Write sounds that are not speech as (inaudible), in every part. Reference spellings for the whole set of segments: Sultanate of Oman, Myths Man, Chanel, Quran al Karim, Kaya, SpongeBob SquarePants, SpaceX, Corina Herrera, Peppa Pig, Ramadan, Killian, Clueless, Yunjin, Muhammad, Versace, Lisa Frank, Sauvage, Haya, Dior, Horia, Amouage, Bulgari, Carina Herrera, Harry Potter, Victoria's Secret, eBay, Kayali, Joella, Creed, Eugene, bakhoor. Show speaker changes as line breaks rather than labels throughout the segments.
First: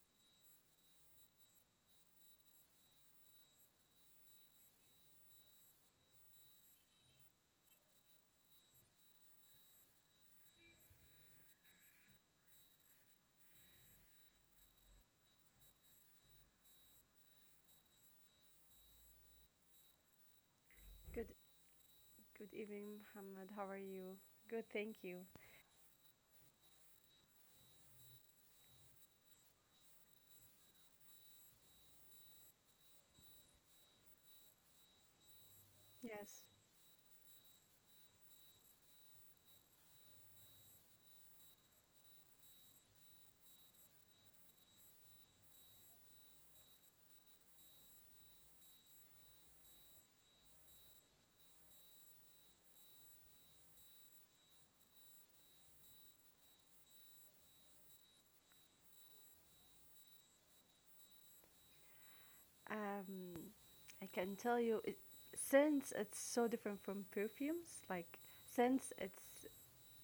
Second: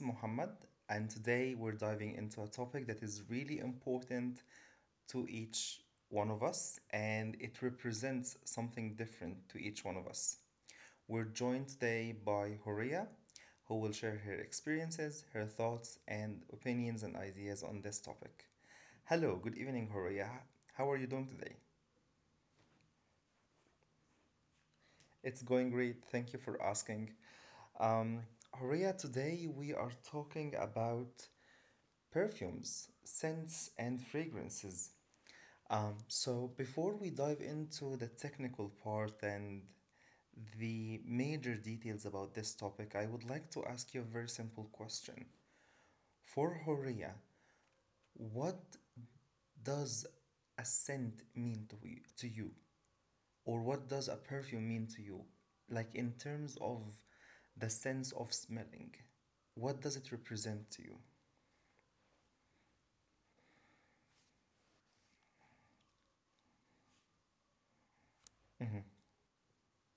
Muhammad, and today we're diving into a topic that is really important to each one of us, and it represents something different to each one of us. We're joined today by Horia, who will share her experiences, her thoughts, and opinions and ideas on this topic. Hello, good evening, Horia. How are you
Good
doing today?
good evening, Muhammad. How are you? Good, thank you.
It's going great. Thank you for asking. Um, Horia, today we are talking about perfumes, scents, and fragrances.
Yes.
Before we dive into the technical part and the major details about this topic, I would like to ask you a very simple question. For Horia, what does a scent mean to you? To you? Or what does a perfume mean to you? Like in terms of the sense of smelling, what does it represent to you?
Um, I can tell you it, since it's so different from perfumes, like
Mm-hmm.
since it's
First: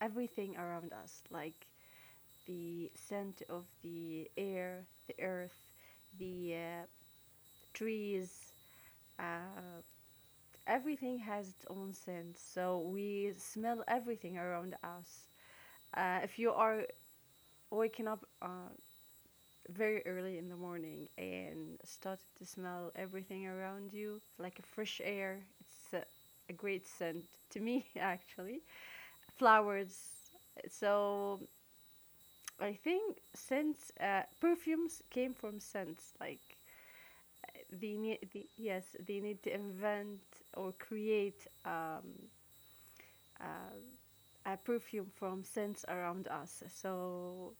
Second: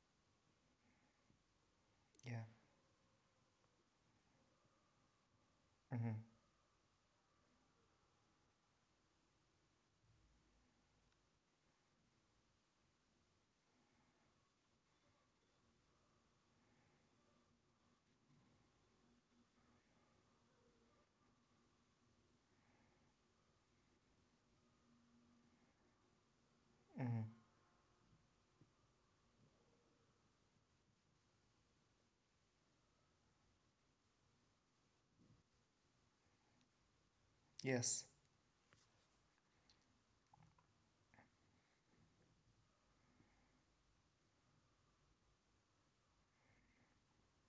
everything around us, like
Yeah.
the scent of the air, the earth, the trees, uh, everything has its own scent. So we smell everything around us. If you are waking up very early in the morning and started to smell everything around you like a fresh air. It's a great scent
Mhm.
to me, (laughs) actually. Flowers. So I think scents, perfumes came from scents. Like
Yes.
yes, they need to invent or create uh, a perfume from scents around us. So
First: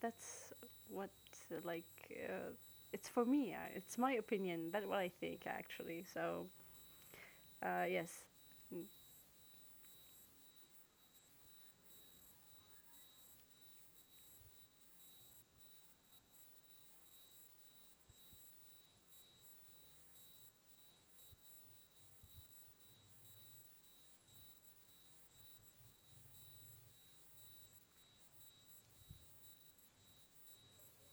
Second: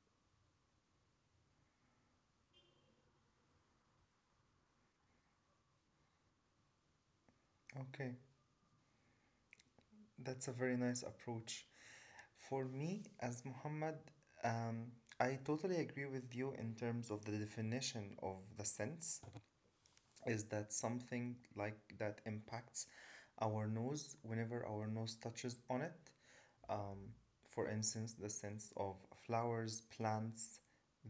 that's what uh, like uh, it's for me. It's my opinion. That's what I think actually. So
Okay.
yes,
That's a very nice approach. For me, as Muhammad, um, I totally agree with you in terms of the definition of the sense is that something like that impacts our nose whenever our nose touches on it. Um, for instance, the sense of flowers, plants,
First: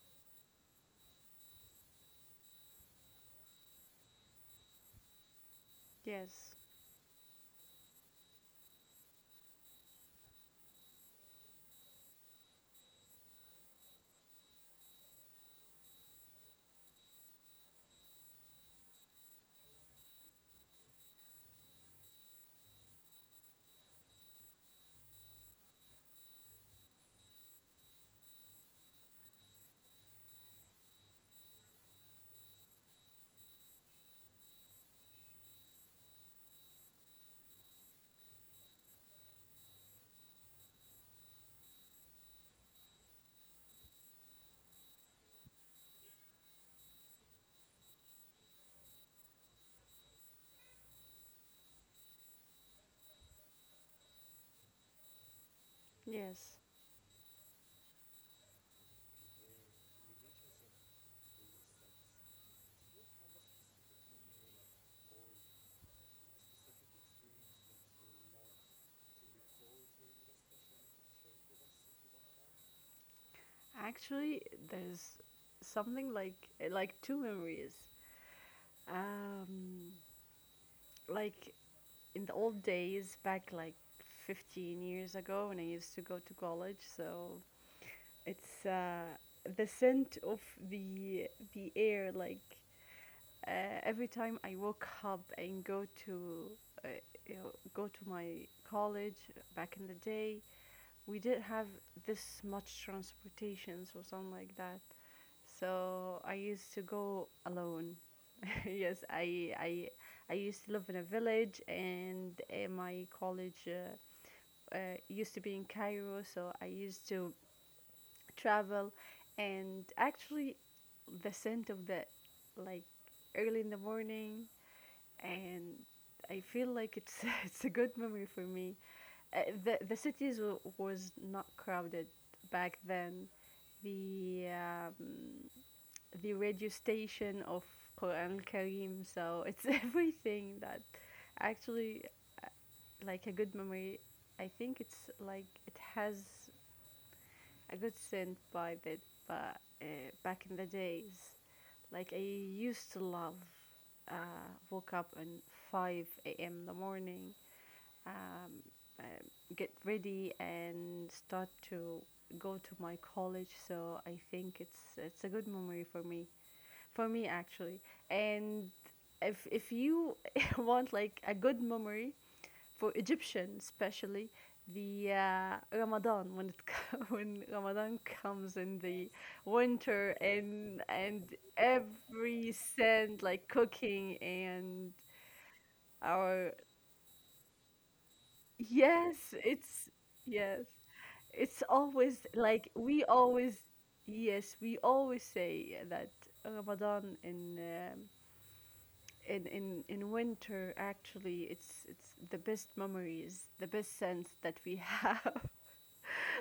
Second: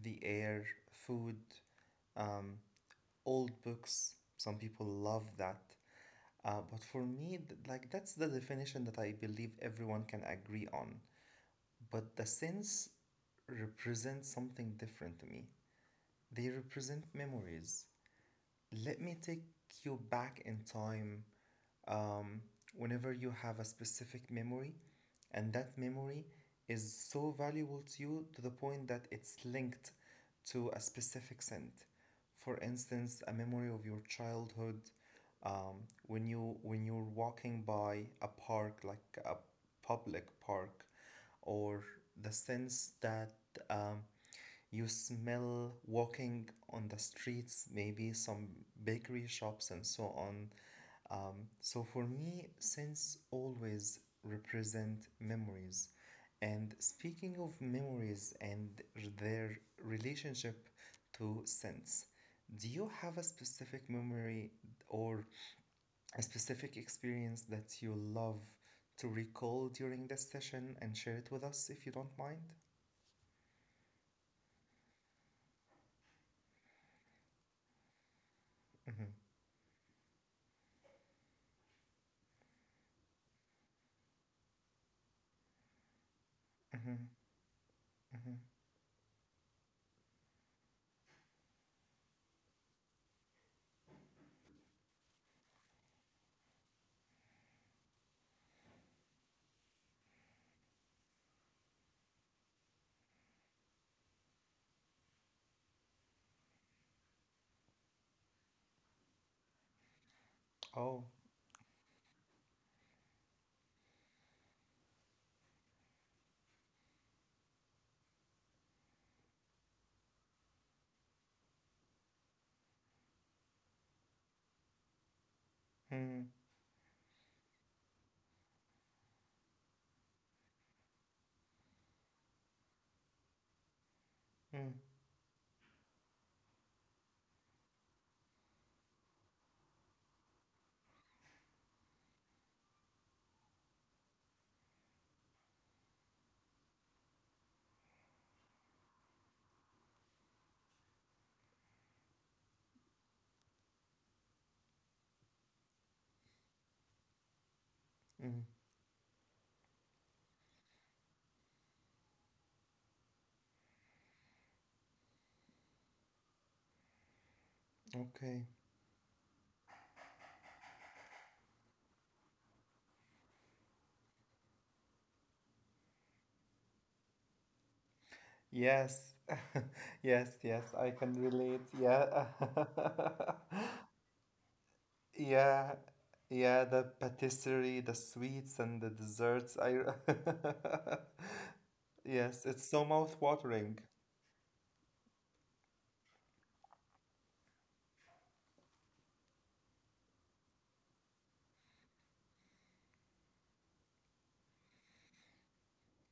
the air, food, um, old books. Some people love that.
yes,
But for me, like that's the definition that I believe everyone can agree on. But the sense represent something different to me. They represent memories. Let me take you back in time, um, whenever you have a specific memory and that memory is so valuable to you to the point that it's linked to a specific scent. For instance, a memory of your childhood, when you're walking by a park like a public park, or the sense that um, you smell walking on the streets, maybe some bakery shops, and so on. So for me, scents always represent memories.
yes.
And speaking of memories and their relationship to scents, do you have a specific memory or a specific experience that you love to recall during this session and share it with us if you don't mind?
Actually, there's something like two memories.
Mm-hmm.
Um, like in the old days, back like 15 years ago, when I used to go to college.
Mm-hmm.
So
Mm-hmm.
it's the scent of the air, like every time I woke up and go to uh, go to my college back in the day, we didn't have this much transportations or something like that. So I used to go alone. (laughs) Yes, I, I used to live in a
Oh.
village, and my college used to be in Cairo. So I used to travel, and actually, the scent of the like early in the morning and
Mm,
I feel like it's (laughs) it's a good memory for me. The cities was not crowded back then. The
mm,
um, the radio station of Quran al Karim, so it's (laughs) everything that actually like a good memory. I think it's like it has I got sent by that but back in the days. Like I used to love uh, woke up at 5 a.m. in the morning,
mm.
um, uh, get ready and start to go to my college. So I think it's a good memory for me actually.
Okay.
And if you (laughs) want like a good memory, for Egyptian especially the Ramadan when (laughs) when Ramadan comes in the
Yes. (laughs)
winter
Yes, yes,
and
I can
and
relate. Yeah.
every scent like
(laughs)
cooking and
Yeah.
our
Yeah, the patisserie, the sweets and the
yes
desserts. I.
it's yes
(laughs)
it's always
Yes, it's
like
so
we always
mouth-watering.
yes we always say that Ramadan in winter actually it's the best memories the best sense that we (laughs) have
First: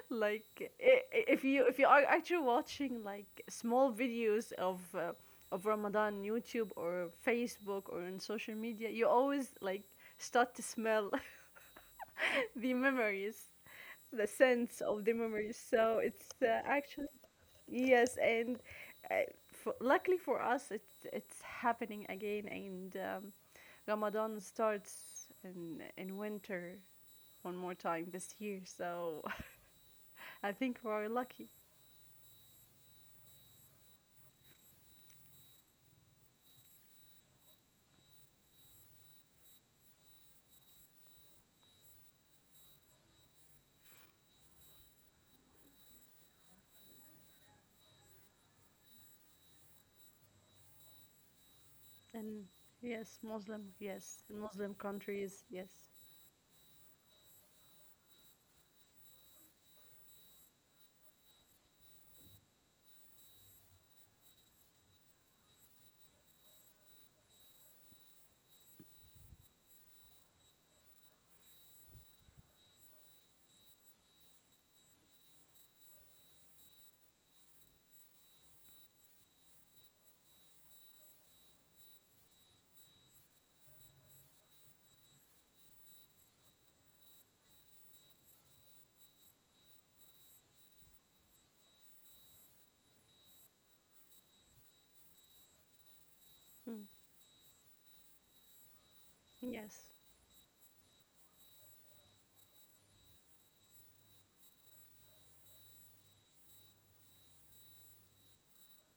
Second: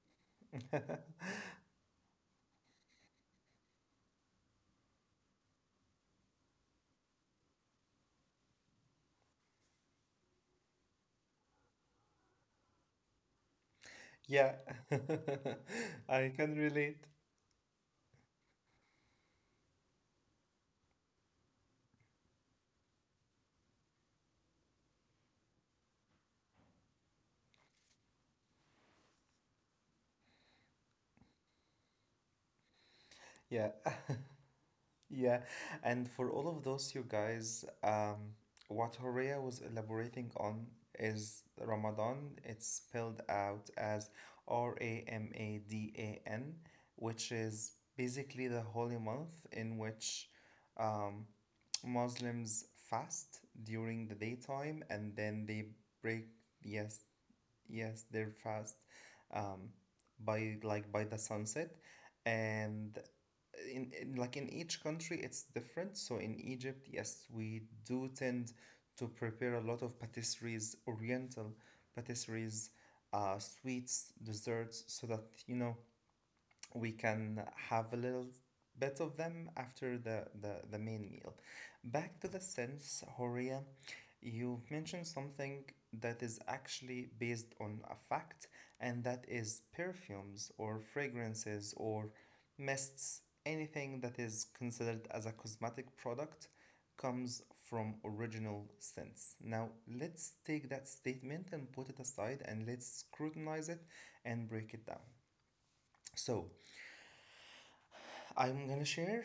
like
(laughs)
if you are actually watching like small videos of Ramadan on YouTube or Facebook or on social media, you always like start to smell (laughs) the memories, the sense
Yeah.
of the memories. So it's
(laughs) I can
actually
relate.
yes, and uh, for, luckily for us, it's happening again, and Ramadan starts in winter one more time this year. So (laughs) I think we're lucky.
Yeah. (laughs) Yeah, and for all of those, you guys, what Horea was elaborating on is Ramadan. It's spelled out as Ramadan, which is basically the holy month in which um,
And
Muslims
yes,
fast
Muslim,
during the
yes. In Muslim
daytime and
countries,
then
yes.
they break, yes. Yes, they're fast, um, by like by the sunset, and in like in each country it's different. So in Egypt, yes, we do tend to prepare a lot of patisseries, oriental patisseries, sweets, desserts, so that you know we can have a little bit of them after the main meal. Back to the sense, Horia, you've mentioned something that is actually based on a fact, and that is perfumes or fragrances or mists. Anything that is considered as a cosmetic product
Mm.
comes from original sense. Now,
Yes.
let's take that statement and put it aside and let's scrutinize it and break it down. So, I'm gonna share,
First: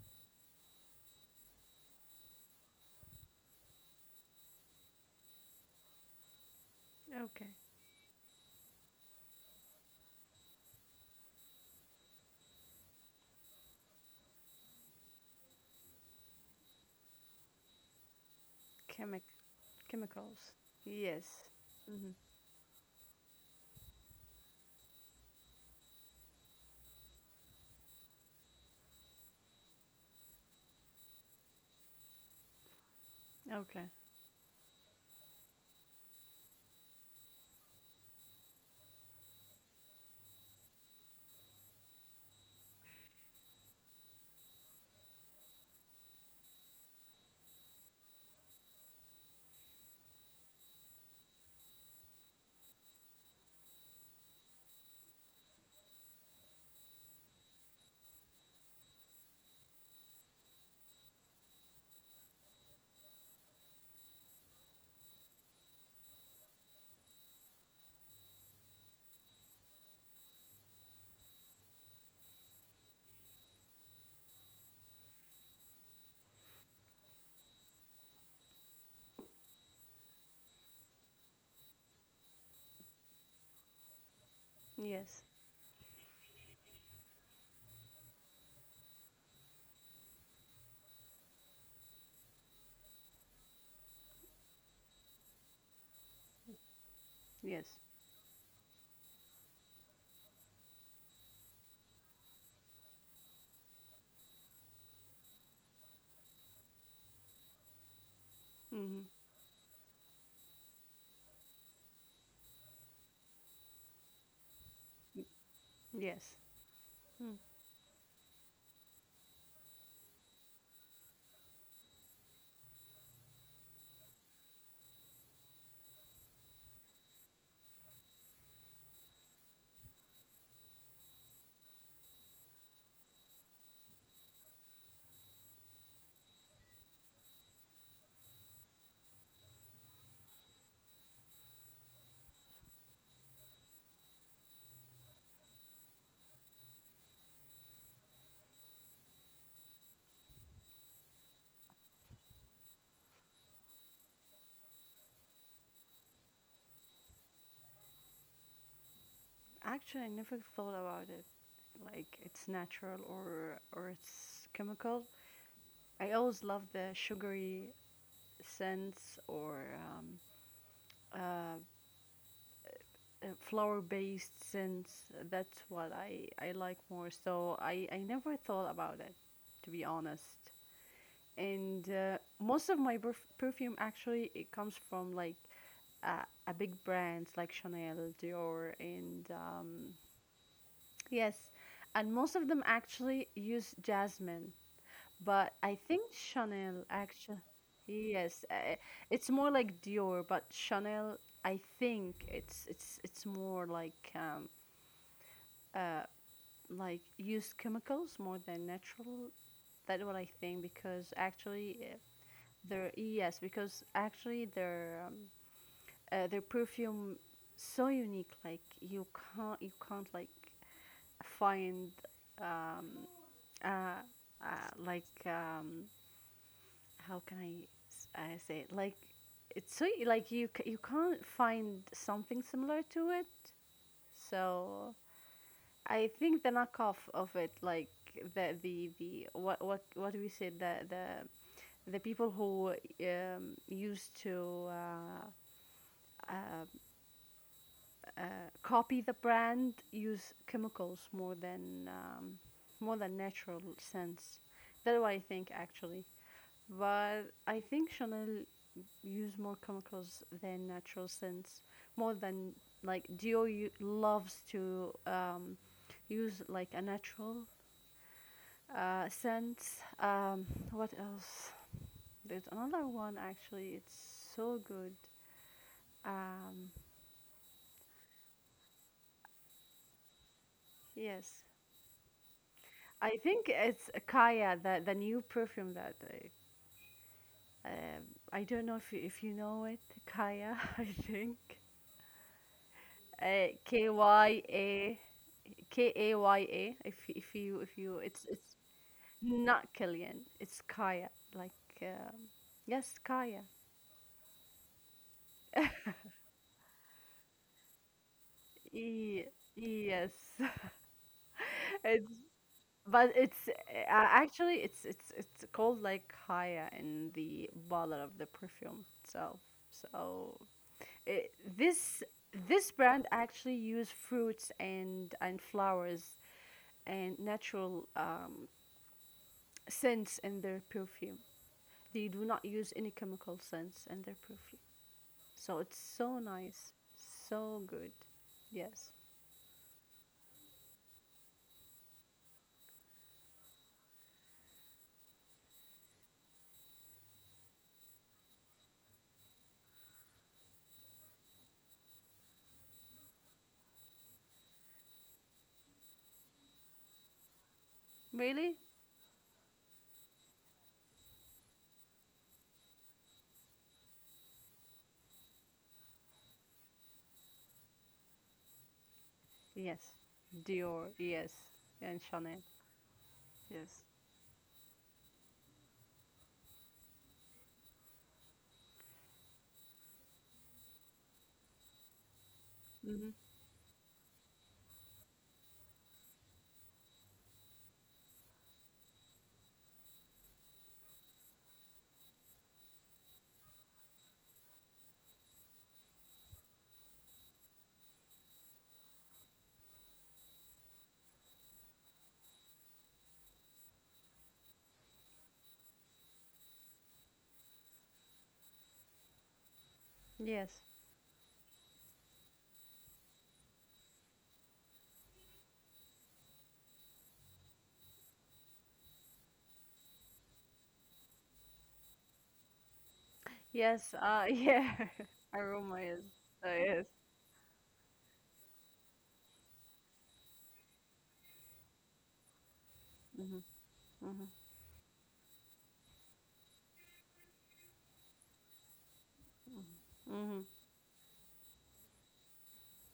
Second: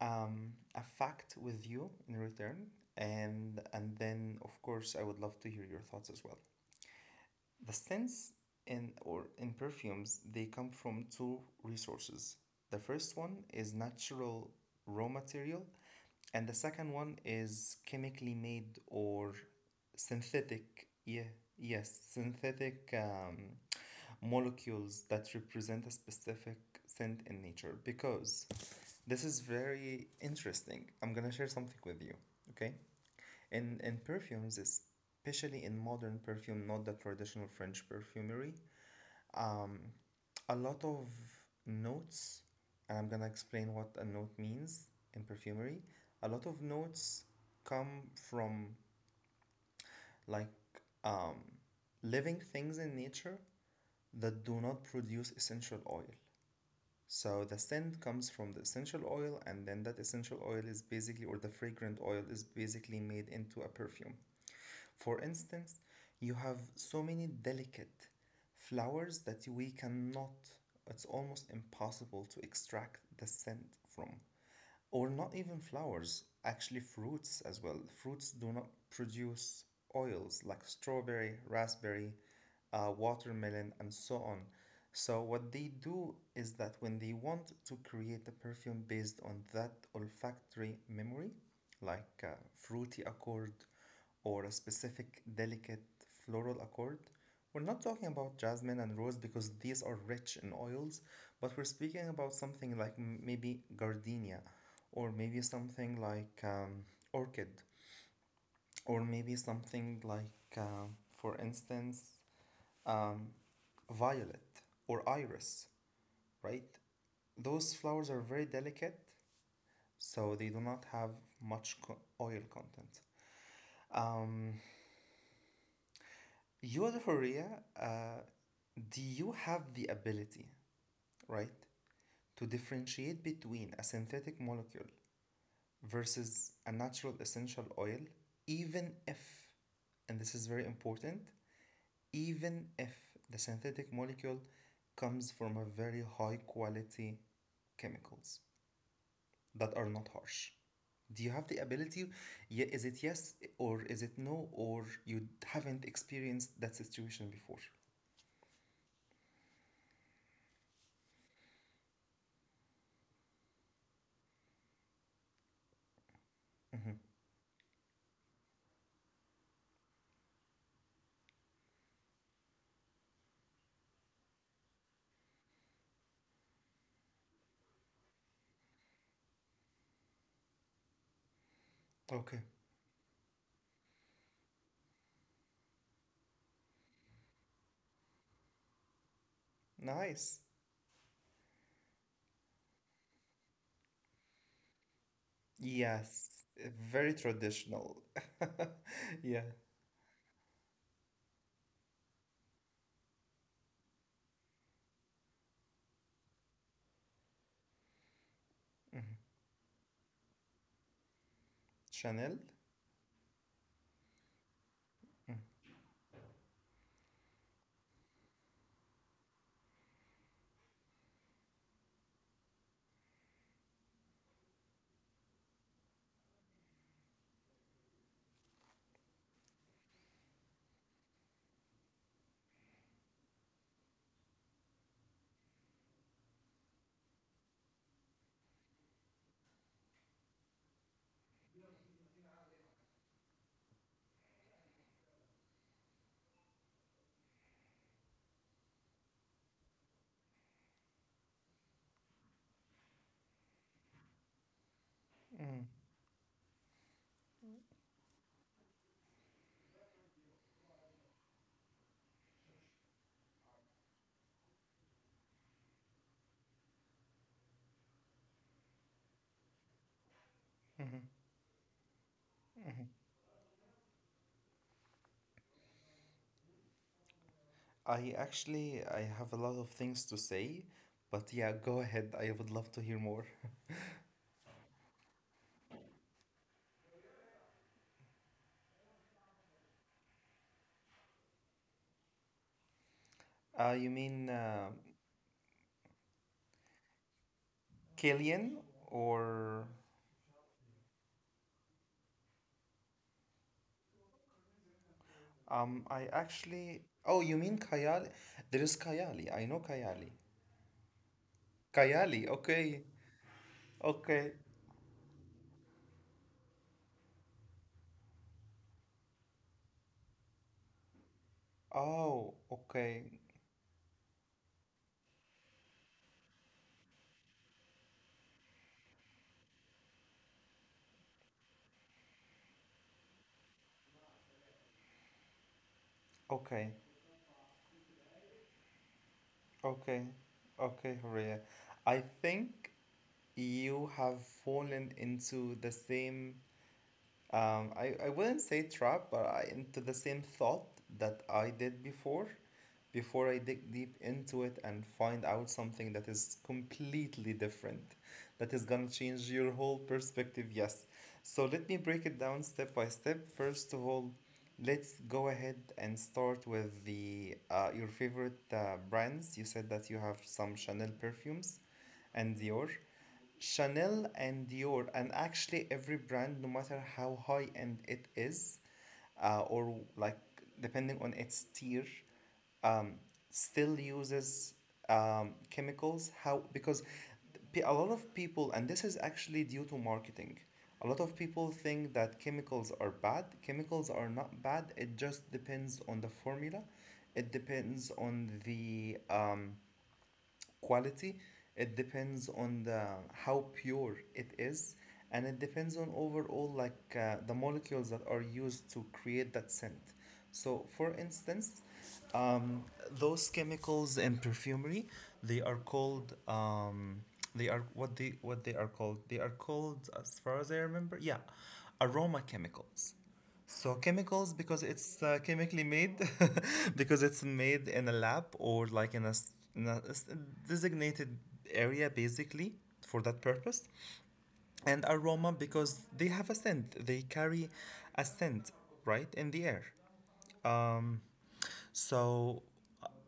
a fact with you in return, and then of course I would love to hear your thoughts as well.
Okay.
The scents in or in perfumes they come from two resources. The first one is natural raw material, and the second one is chemically made
Chemic
or
Chemicals.
synthetic. Yeah,
Yes.
yes,
Hmm.
synthetic, molecules that represent a specific scent in nature. Because this is very interesting. I'm gonna share something with you. Okay. In
Okay.
perfumes, especially in modern perfume, not the traditional French perfumery. Um, a lot of notes, and I'm gonna explain what a note means in perfumery. A lot of notes come from like, um, living things in nature that do not produce essential oil. So the scent comes from the essential oil, and then that essential oil is basically, or the fragrant oil is basically made into a perfume. For instance, you have so many delicate flowers that we cannot, it's almost impossible to extract the scent from, or not even flowers, actually fruits as well. Fruits do not produce oils like strawberry, raspberry, watermelon, and so on. So,
Yes.
what they do is that when they want to create a perfume based on that olfactory memory, like a fruity accord or a specific delicate floral accord, we're
Yes.
not talking about jasmine and rose because these are rich in oils, but we're speaking about something like maybe gardenia, or maybe something like orchid, or
Hmm.
maybe something like, for instance, um, violet or iris,
Yes.
right?
Mm.
Those flowers are very delicate, so they do not have much oil content. Um, you, Horia, uh, do you have the ability, right, to differentiate between a synthetic molecule versus a natural essential oil, even if, and this is very important, even if the synthetic molecule comes from a very high quality chemicals that are not harsh. Do you have the ability? Yeah, is it yes or is it no or you haven't experienced that situation before?
Actually, I never thought about it. Like it's natural or it's chemical. I always love
Hmm.
the sugary scents or um, uh, flower-based scents. That's what I like more. So I never thought about it, to be honest. And
Okay,
most of my perfume actually it comes from like a big brands like Chanel, Dior, and
nice.
yes, and most of them actually use jasmine. But I think
Yes,
Chanel
very
actually,
traditional.
yes,
(laughs)
it's
Yeah.
more like Dior, but Chanel, I think it's more uh, like used chemicals more than
Mhm.
natural. That's what I think because actually
Chanel?
their yes because actually
Mm,
their perfume so unique like you can't like find um, uh, uh, like um, how can I, I say it? Like it's so like you can't find something similar to it so I think the knockoff of it, like the what do we say the people who used to uh, uh, copy the brand use chemicals more than natural scents. That's what I think
mm.
actually. But I think Chanel use more chemicals than natural scents. More than like Dior loves to use like a natural. Since What else? There's another one actually. It's so good. Um,
I actually I have a lot of things to say, but
yes,
yeah, go ahead. I would love to hear
I
more.
think it's Kaya, the new perfume that um I don't know if you know it. Kaya, (laughs) I think.
You
K
mean,
Y A K A Y A. If you it's
Killian or
not Killian. It's Kaya. Like um, yes, Kaya.
um? I actually, oh, you mean Kayali? There is
E-
Kayali. I know Kayali.
yes. (laughs) it's
Kayali. Okay.
But it's
Okay.
actually it's called like Haya in the bottle of the perfume itself. So it,
Oh.
this
Okay.
brand actually use fruits and flowers and natural scents in their perfume. They do not use any chemical scents in their perfume. So it's so
Okay.
nice, so good. Yes.
Okay. Okay, Horea. I think you have fallen into the same, I wouldn't say trap, but I into the same thought that I did before, before I dig deep into it and find out something that is completely different, that
Really?
is gonna change your whole perspective. Yes. So let me break it down step by step. First of all, let's go ahead and start with the your favorite brands. You said that
Yes.
you have some Chanel
Dior. Yes.
perfumes
And
and
Chanel.
Dior.
Yes.
Chanel and Dior, and actually every brand, no matter how high end it is, or like depending on its tier, um,
Hmm.
still uses, chemicals. How because a lot of people, and this is actually due to marketing. A lot of people think that chemicals are bad. Chemicals are not bad. It just depends on the formula. It depends on the, quality, it depends on the how pure it is, and it depends on overall like the molecules that are used to create that scent. So
Yes.
for instance, um, those chemicals in perfumery they are called, they are what they are called as far as I remember, yeah, aroma chemicals. So
Yes,
chemicals
(laughs)
because
yeah,
it's chemically
aroma
made,
is,
(laughs)
yes.
because it's made in a lab or like in a, in a designated area basically for that
Hmm.
purpose. And aroma because they have a scent. They carry a scent, right, in the air.
Hmm. Hmm.
Um, so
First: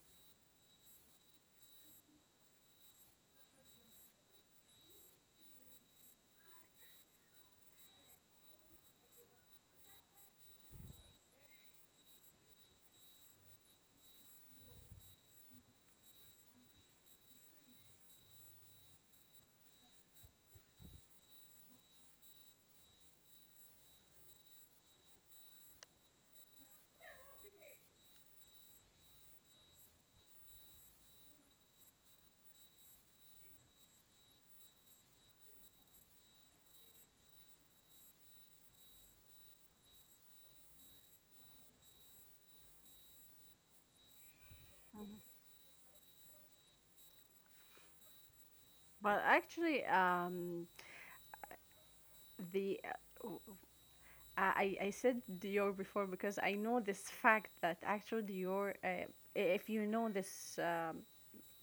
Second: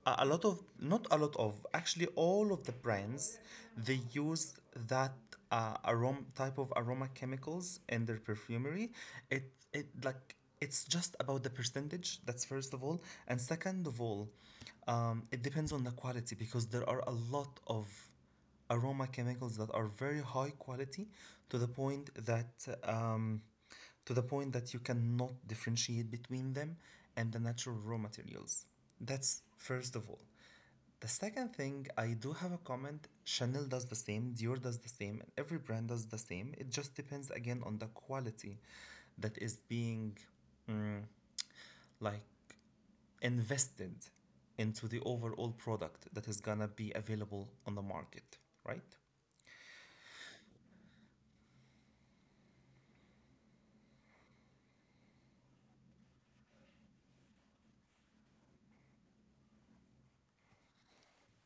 a lot of, not a lot of, actually all of the brands they use that aroma type of aroma chemicals in their perfumery. It it like it's just about the percentage. That's first of all, and second of all, it depends on the quality because there are a lot of aroma chemicals that are very high quality to the point that, um, to the point that you cannot differentiate between them and the natural raw materials. That's first of all. The second thing, I do have a comment. Chanel does the same, Dior does the same, and every brand does the same. It just depends again on the quality that is being, mm, like invested into the overall product that is gonna be available on the market, right?
But actually, the w- I said Dior before because I know this fact that actually Dior, if you know this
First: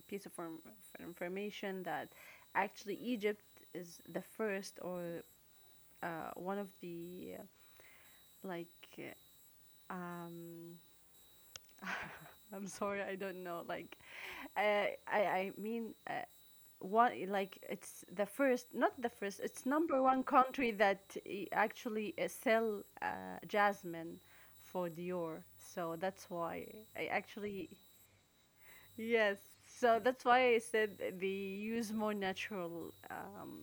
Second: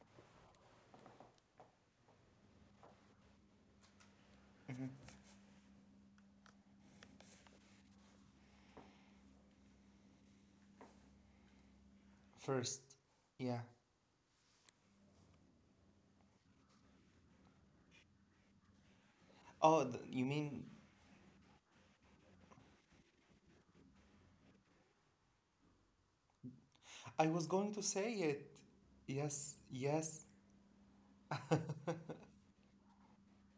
piece of information that actually Egypt is the first or one of the uh, like uh, um. (laughs) I'm
First,
sorry, I don't know.
yeah.
Like, I mean, one like it's the first not the first it's
Oh,
number one
you mean,
country that actually sell jasmine for Dior so that's why I
I was
actually
going to say it.
yes
Yes,
so that's
yes.
why I said they use more natural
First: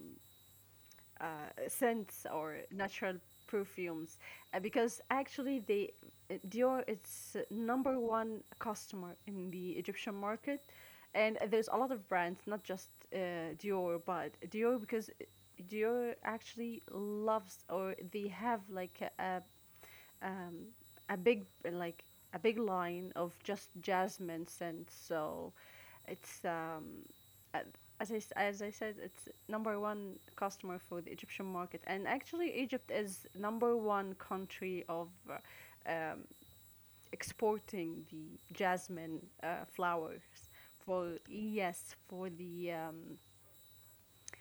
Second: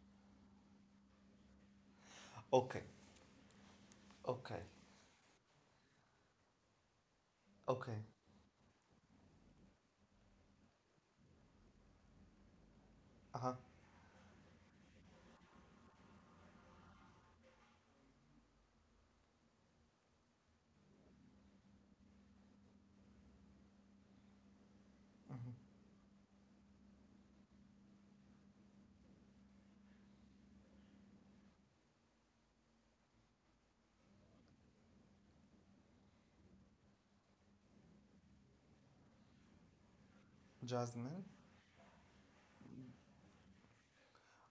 uh, scents or
Okay,
natural perfumes
okay,
because actually they Dior is number
okay.
one customer in the Egyptian market and there's a lot of brands not just uh,
Uh huh.
Dior but Dior because Dior actually loves or they have like um, a big like a big line of just jasmine scent. So
Mm-hmm.
it's a- as as I said, it's number one customer for the Egyptian market, and actually Egypt is number one country of exporting the jasmine flowers
Jasmine.
for yes for the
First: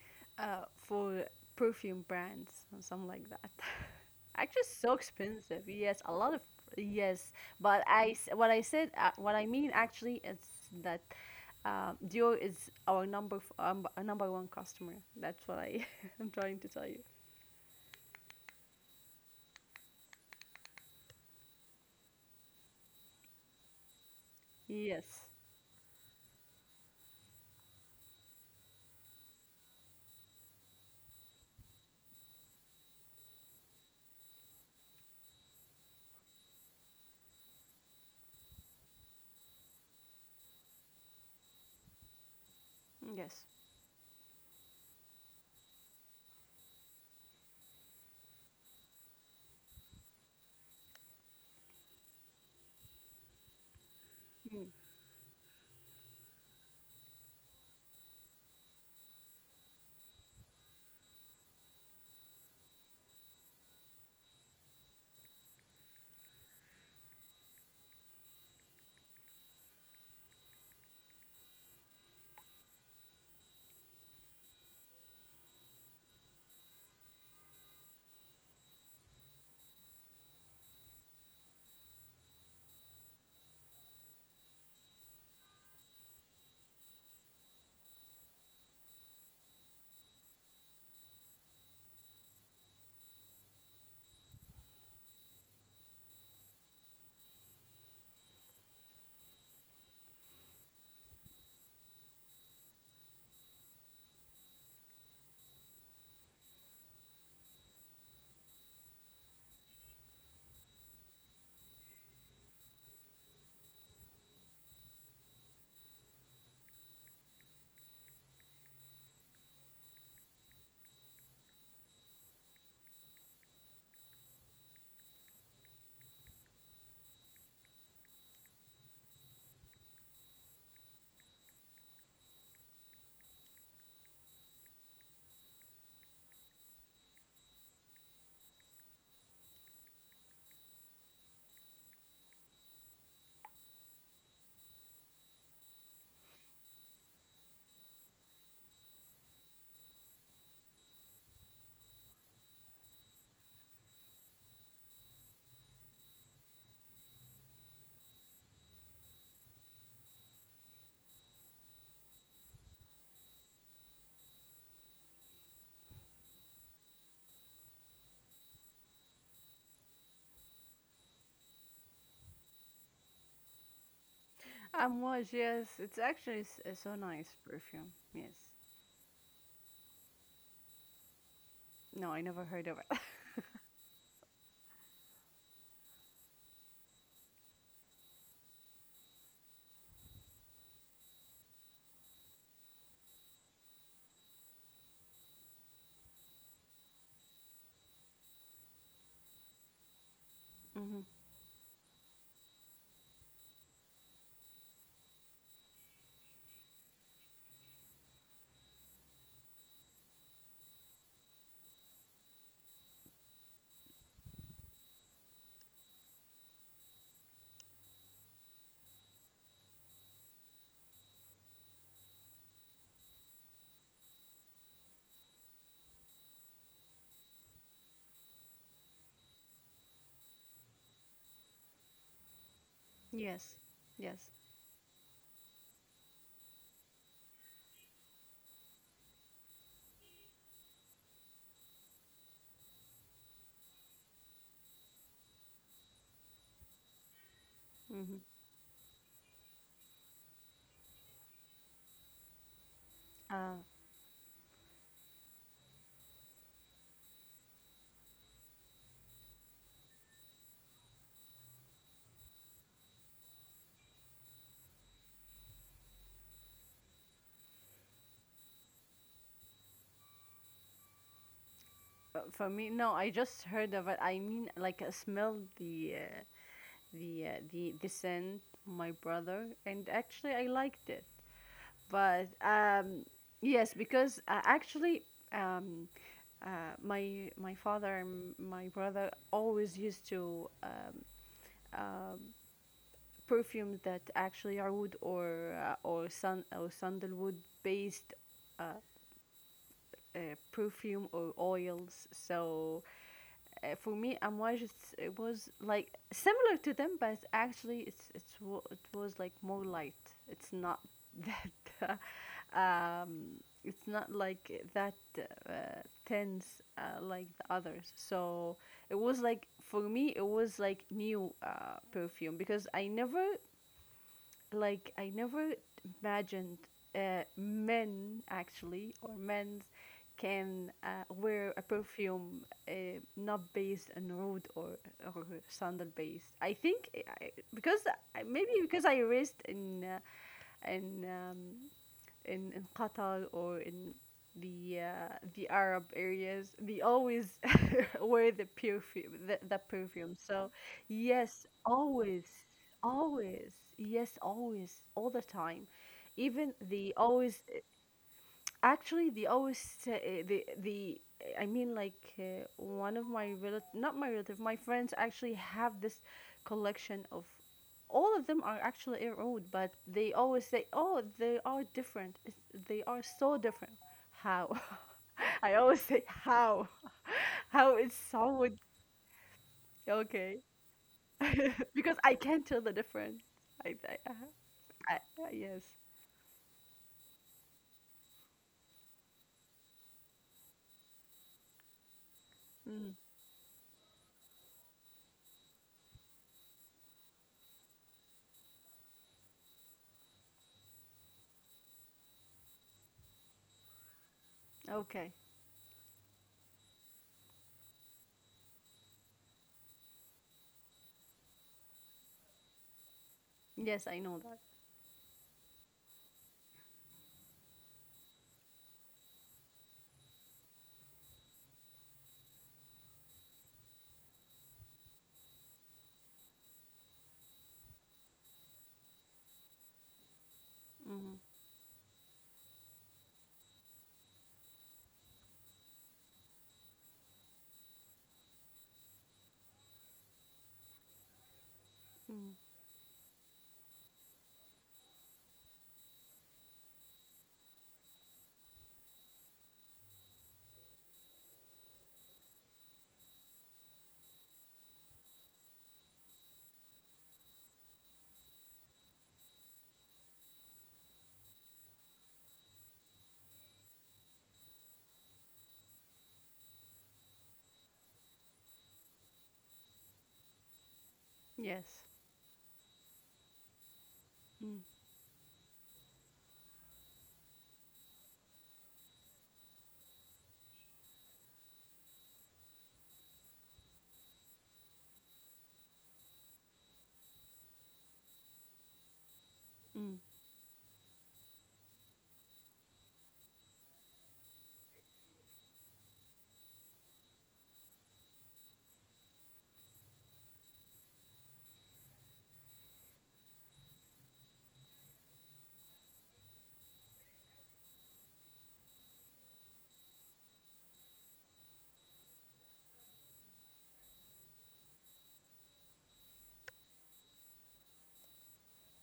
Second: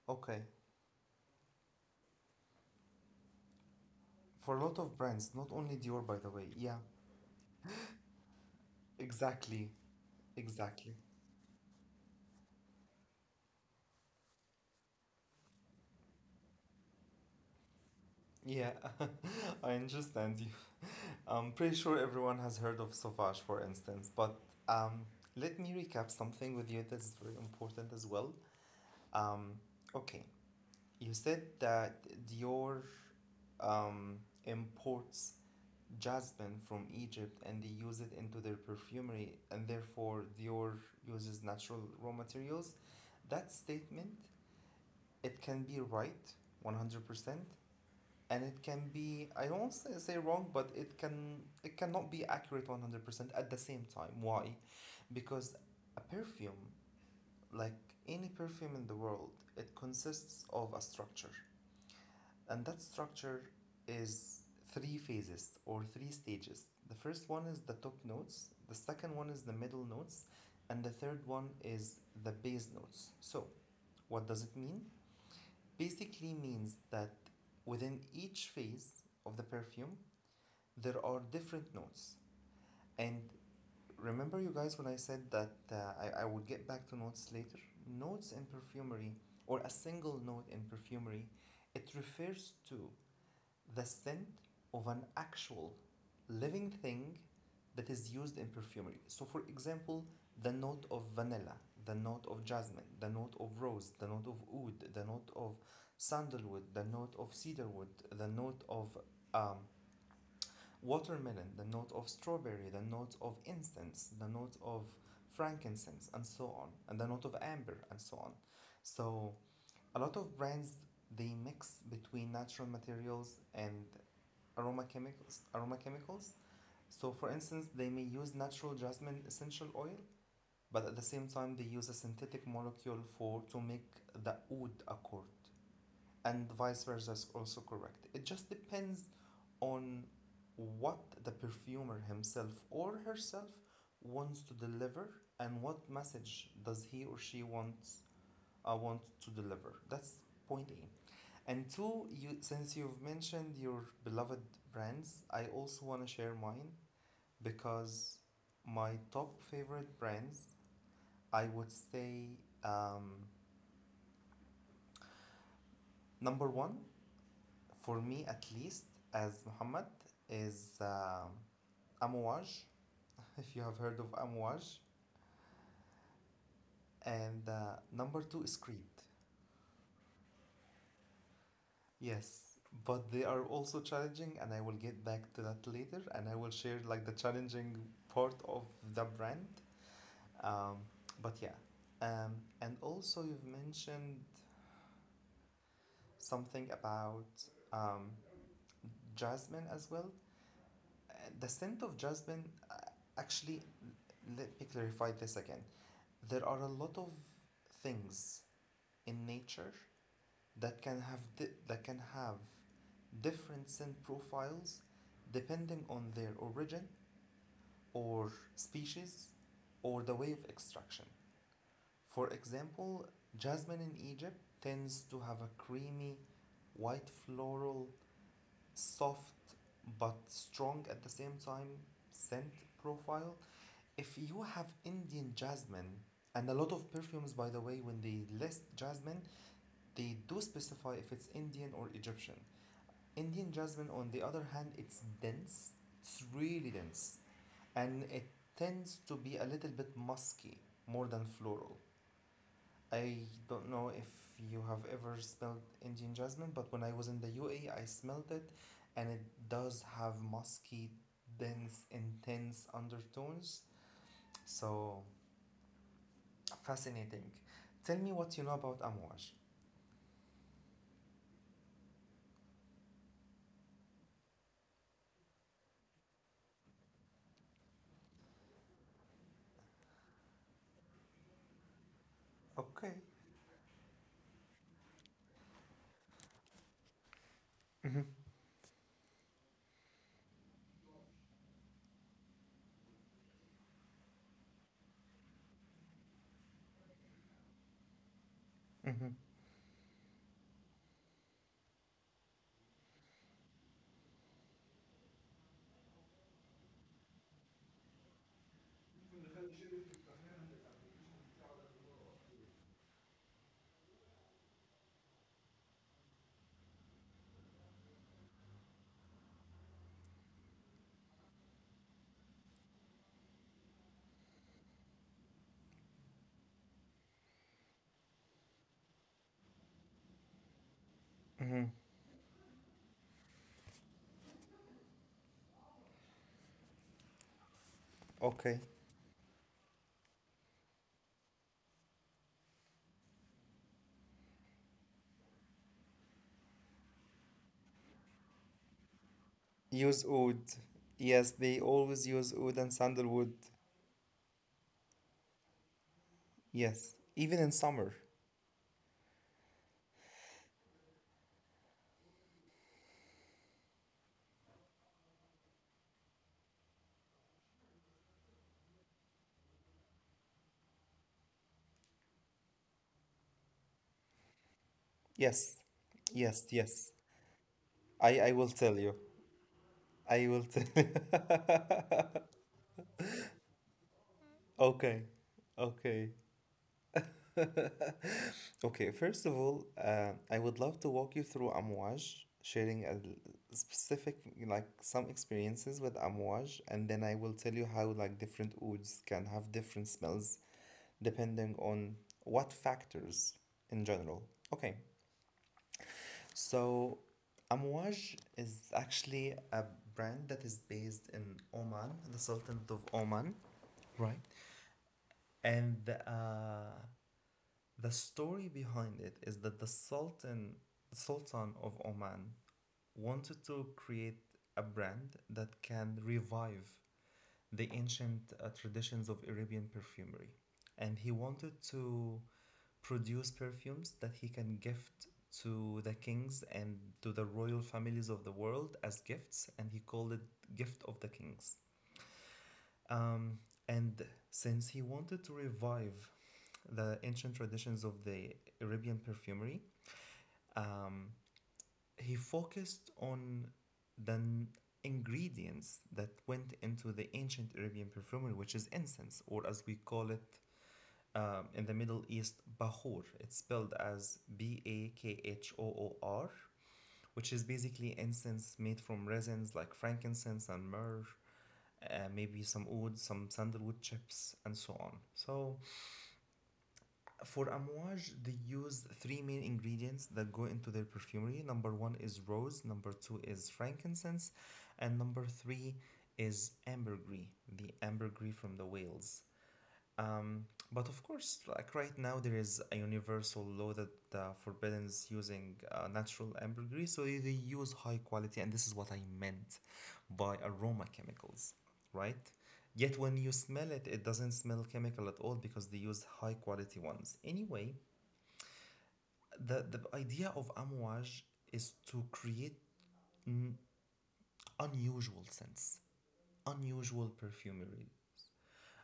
Okay.
for perfume brands or something like that. (laughs)
For a
Actually,
lot
so
of brands, not
expensive.
only
Yes,
Dior,
a
by the
lot of
way. Yeah,
yes. But what I said what I
exactly,
mean actually is
exactly.
that Dior is our our number one customer. That's what I (laughs) am trying to tell you.
Yeah, (laughs) I understand you. I'm pretty sure everyone has heard of Sauvage, for instance, but, um,
Yes,
let me recap something with you that's very important as well. Um, okay, you said that Dior, um, imports jasmine from Egypt and they use it into their perfumery and therefore Dior uses natural raw materials,
yes.
that statement it can be right 100% and it can be I don't say, say wrong but it can it cannot be accurate 100% at the same time. Why?
Mm.
Because a perfume like any perfume in the world, it consists of a structure. And that structure is three phases or three stages. The first one is the top notes, the second one is the middle notes, and the third one is the bass notes. So, what does it mean? Basically means that within each phase of the perfume, there are different notes. And remember, you guys, when I said that I would get back to notes later, notes in perfumery or a single note in perfumery, it refers to the scent of an actual living thing that is used in perfumery. So, for example, the note of vanilla, the note of jasmine, the note of rose, the note of oud, the note of sandalwood, the note of cedarwood, the note of um, watermelon, the note of strawberry, the note of incense, the note of frankincense, and so on, and the note of amber, and so on. So, a lot of brands, they mix between natural materials and aroma chemicals, so for instance, they may use natural jasmine essential oil, but at the same time they use a synthetic molecule for to make the oud accord, and vice versa is also correct. It just depends on what the perfumer himself or herself wants to deliver, and what message does he or she want to deliver. That's point A, and two, you since you've mentioned your beloved brands, I also want to share mine. Because my top favorite brands, I would say, um, number one, for me at least, as Muhammad, is Amouage, (laughs) if you have heard of Amouage,
And Was yes. It's actually so nice
and
perfume.
number
Yes.
two is Creed.
No, I
Yes,
never heard of it.
but they are also challenging, and I will get back to that later, and I will share like the challenging part of the brand. Um, but yeah, um, and also you've mentioned something about um, jasmine as well.
(laughs) Hmm.
Uh, the scent of jasmine, actually, let me clarify this again. There are a lot of things in nature that can have that can have different scent profiles depending on their origin or species or the way of extraction. For example, jasmine in Egypt tends to have a creamy, white floral, soft but strong at the same time scent profile.
Yes, yes.
If you have Indian jasmine, and a lot of perfumes, by the way, when they list jasmine, they do specify if it's Indian or Egyptian. Indian jasmine, on the other hand, it's dense, it's really dense,
Hmm.
and it tends to be a little bit musky more than floral. I
Uh.
don't know if you have ever smelled Indian jasmine, but when I was in the UAE, I smelled it, and it does have musky, dense, intense undertones. So fascinating. Tell me what you know about Amouage.
For me, no, I just heard of it. I mean, like, I smelled the the scent, my brother, and actually, I liked it. But
Okay.
yes, because actually, um, my father and my brother always used to perfumes that actually are wood or sun or sandalwood based uh,
Mm-hmm.
uh, perfume or oils. So for me, Amouage it's, it was like similar to them, but actually it was like more light. It's not (laughs) that it's not like that uh, tense like the others. So it was like for me, it was like new perfume because I never like I never imagined men actually or men's can wear a
Mm-hmm.
perfume not based on road or sandal based. I think because maybe
Okay.
because I raised in in um, in Qatar or in the Arab areas, they always (laughs) wear the perfume the
Use
perfume
oud.
so
Yes,
yes
they always
always
use oud and sandalwood.
always yes always all the time even the
Yes, even
always
in summer.
actually the always the I mean like one of my relative not my relative my friends actually have this collection of all of them are actually old but they always say oh they are different it's, they are so different how (laughs) I
Yes,
always say
yes,
how
yes.
(laughs) how it's
I
so
will tell you. I
Okay.
will tell.
(laughs) Because
(laughs)
I can't tell the difference. I, I, I
Okay,
yes.
okay, okay. First of all, I would love to walk you through Amouage, sharing
Mm.
specific, like some experiences with Amouage, and then I will tell you how like different woods can have different smells depending on what factors in general. Okay,
Okay.
so Amouage is actually a brand that is based in Oman, the Sultanate of Oman.
Yes, I know
Right.
that.
And the story behind it is that the Sultan, Sultan of Oman, wanted to create a brand that can revive the ancient traditions of Arabian perfumery. And he
Mm.
wanted to produce perfumes that he can gift to the kings and to the royal families of the world as gifts, and he called it Gift of the Kings.
Mm.
Um, and since he wanted to revive the ancient traditions of the Arabian perfumery, Um, he focused on the ingredients that went into the ancient Arabian perfumery, which is incense, or as we call it in the Middle East, bahur. It's spelled as Bakhoor, which is basically incense made from resins like frankincense and myrrh,
Yes.
maybe some wood, some sandalwood chips, and
Mm.
so on. So for Amouage, they use three main ingredients that go into their perfumery. Number one is rose, number two is frankincense, and number three is ambergris, the ambergris from the Wales.
Mm.
Um, but of course, like right now, there is a universal law that forbids using natural ambergris, so they use high quality, and this is what I meant by aroma chemicals, right? Yet when you smell it, it doesn't smell chemical at all because they use high quality ones. Anyway, the idea of Amouage is to create, mm, unusual scents, unusual perfumery,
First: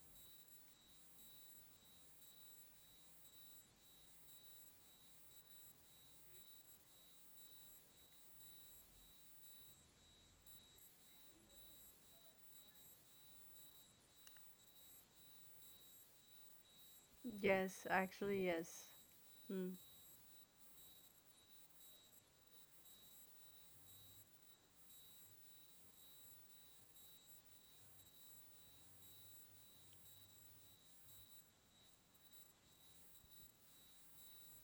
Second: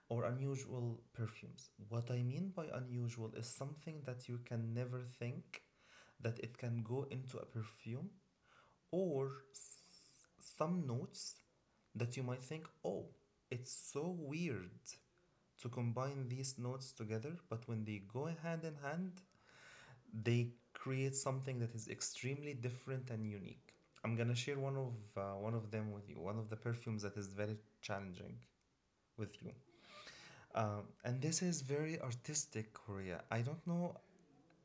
or unusual perfumes. What I mean by unusual is something that you can never think that it can go into a perfume, or s- some notes that you might think, oh, it's so weird to combine these notes together, but when
Yes,
they go
actually,
hand in
yes.
hand,
Mm.
they create something that is extremely different and unique. I'm gonna share one of them with you, one of the perfumes that is very challenging with you. And this is very artistic, Korea. I don't know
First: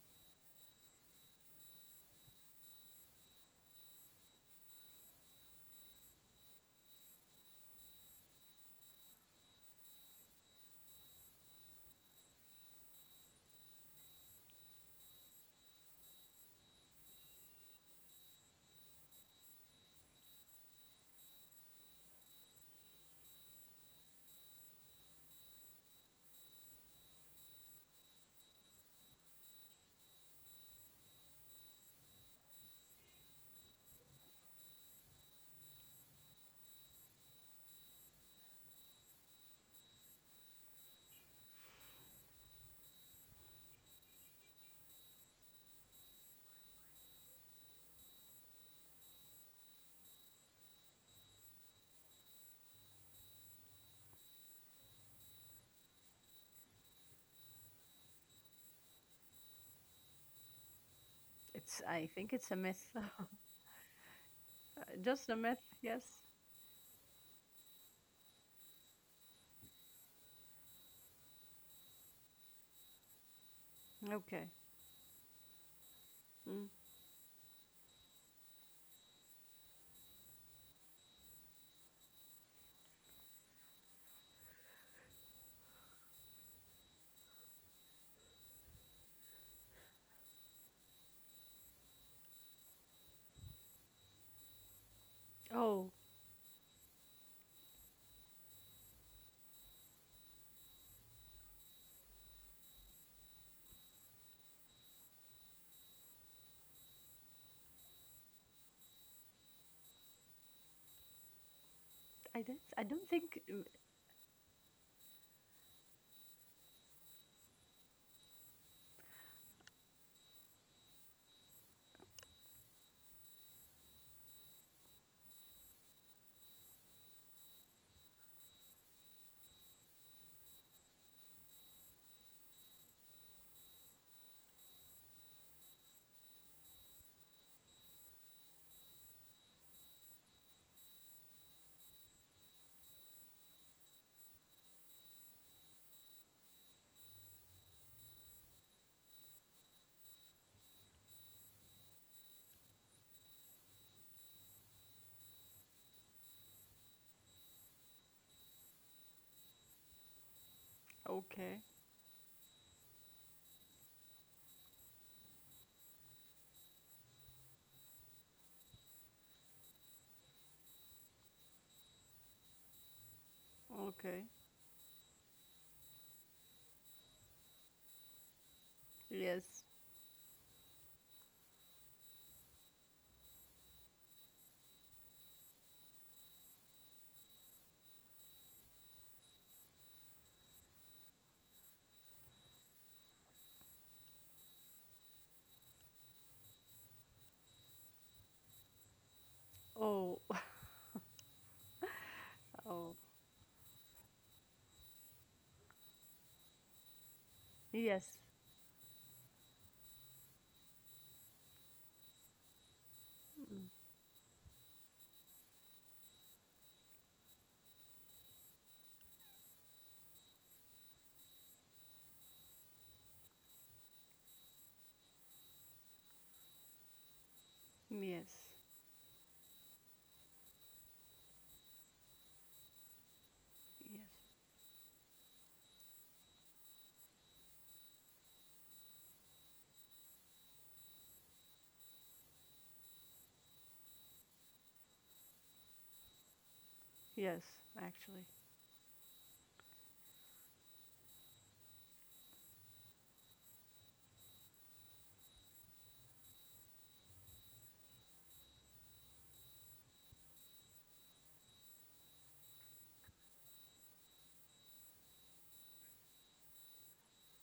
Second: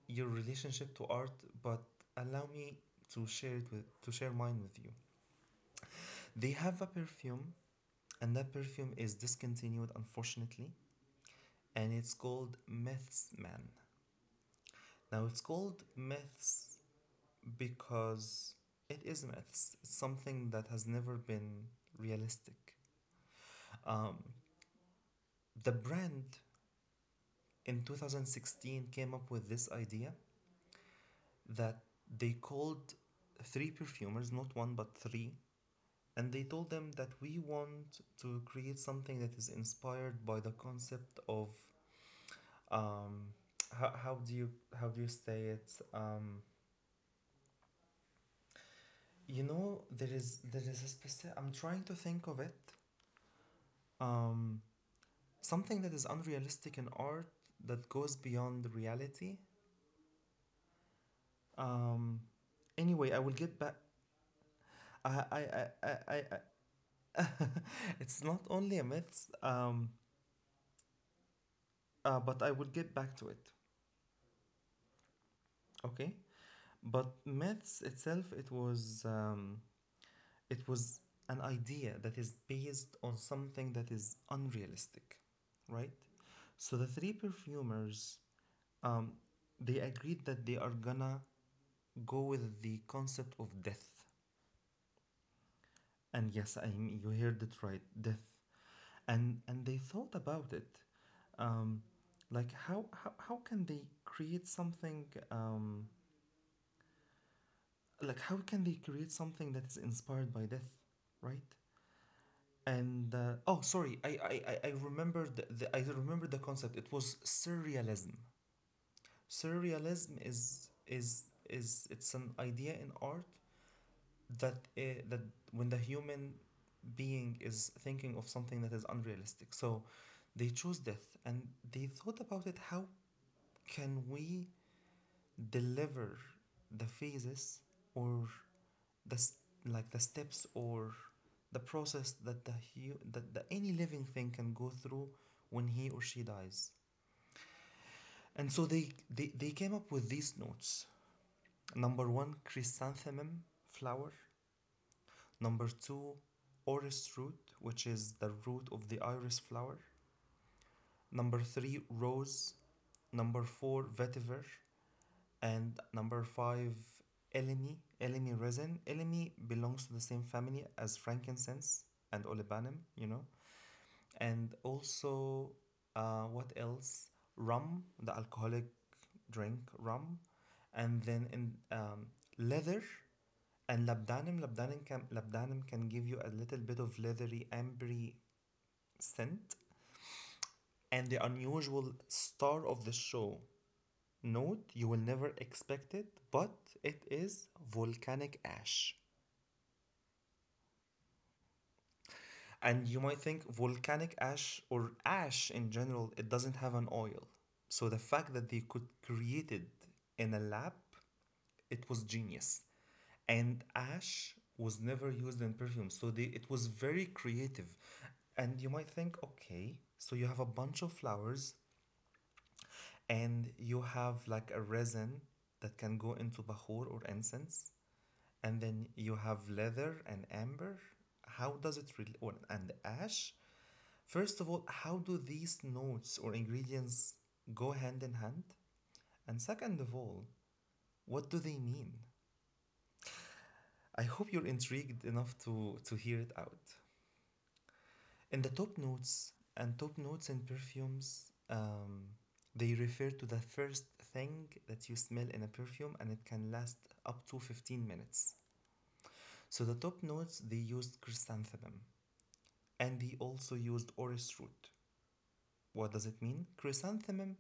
your relationship to art, but allow me to share mine with you. They have a perfume, and that perfume is discontinued, unfortunately, and it's called Myths Man. Now it's called Myths because it is myths. It's something that has never been realistic. Um, the brand in 2016 came up with this idea that they called three perfumers, not one but three, and they told them that we want to create something that is inspired by the concept of um, how, how do you say it? You know, there is a specific. I'm trying to think of it. Um, Something that is unrealistic in art, that goes beyond reality.
It's. I
Um,
think it's a myth. (laughs)
anyway, I will get back. I
Just a
I,
myth.
I,
Yes.
I (laughs) It's not only a myth, but I will get back to it.
Okay.
Okay,
Mm.
but myths itself, it was an idea that is based on something that is unrealistic, right? So the three perfumers, um, they agreed that they are gonna go with the concept of death.
Oh,
And yes, I mean, you heard it right, death. And they thought about it, um, like how, how can they create something, um, like how can they create something that is inspired by death, right?
I don't. I don't
And
think.
oh
Mm.
sorry, I remembered the I remembered the concept, it was surrealism. Surrealism is it's an idea in art that that when the human being is thinking of something that is unrealistic. So they chose death, and they thought about it, how can we deliver the phases or the s- like the steps or the process that that the, any living thing can go through when he or she dies. And so they came up with these notes: number one, chrysanthemum flower; number two, orris root, which is the root of the iris flower; number
Okay.
three, rose; number four, vetiver; and number five, elemi, elemi resin. Elemi belongs to the same family as frankincense and olibanum, you know.
Okay.
And also, what else? Rum, the alcoholic
Yes.
drink, rum. And then in leather and labdanum. Labdanum can give you a little bit of leathery, ambery scent. And the unusual star of the show, note, you will never expect it, but it is volcanic ash.
Oh. (laughs)
And
Oh.
you might think volcanic ash or ash in general, it doesn't have an oil. So the
Yes.
fact that they could create it in a lab, it was genius. And
Mm.
ash was never used in perfume. So they, it was very creative. And you might think, okay, so you have a bunch of flowers and you have like a resin that can go into bahur or incense, and
Yes.
then you have leather and amber. How does it rel or, and ash?
Yes.
First of all, how do these notes or ingredients go hand in hand? And second of all, what do they mean? I hope you're intrigued enough to hear it out.
Yes. Actually.
In the top notes, and top notes in perfumes, they refer to the first thing that you smell in a perfume, and it can last up to 15 minutes. So the top notes, they used chrysanthemum and he also used orris root. What does it mean? Chrysanthemum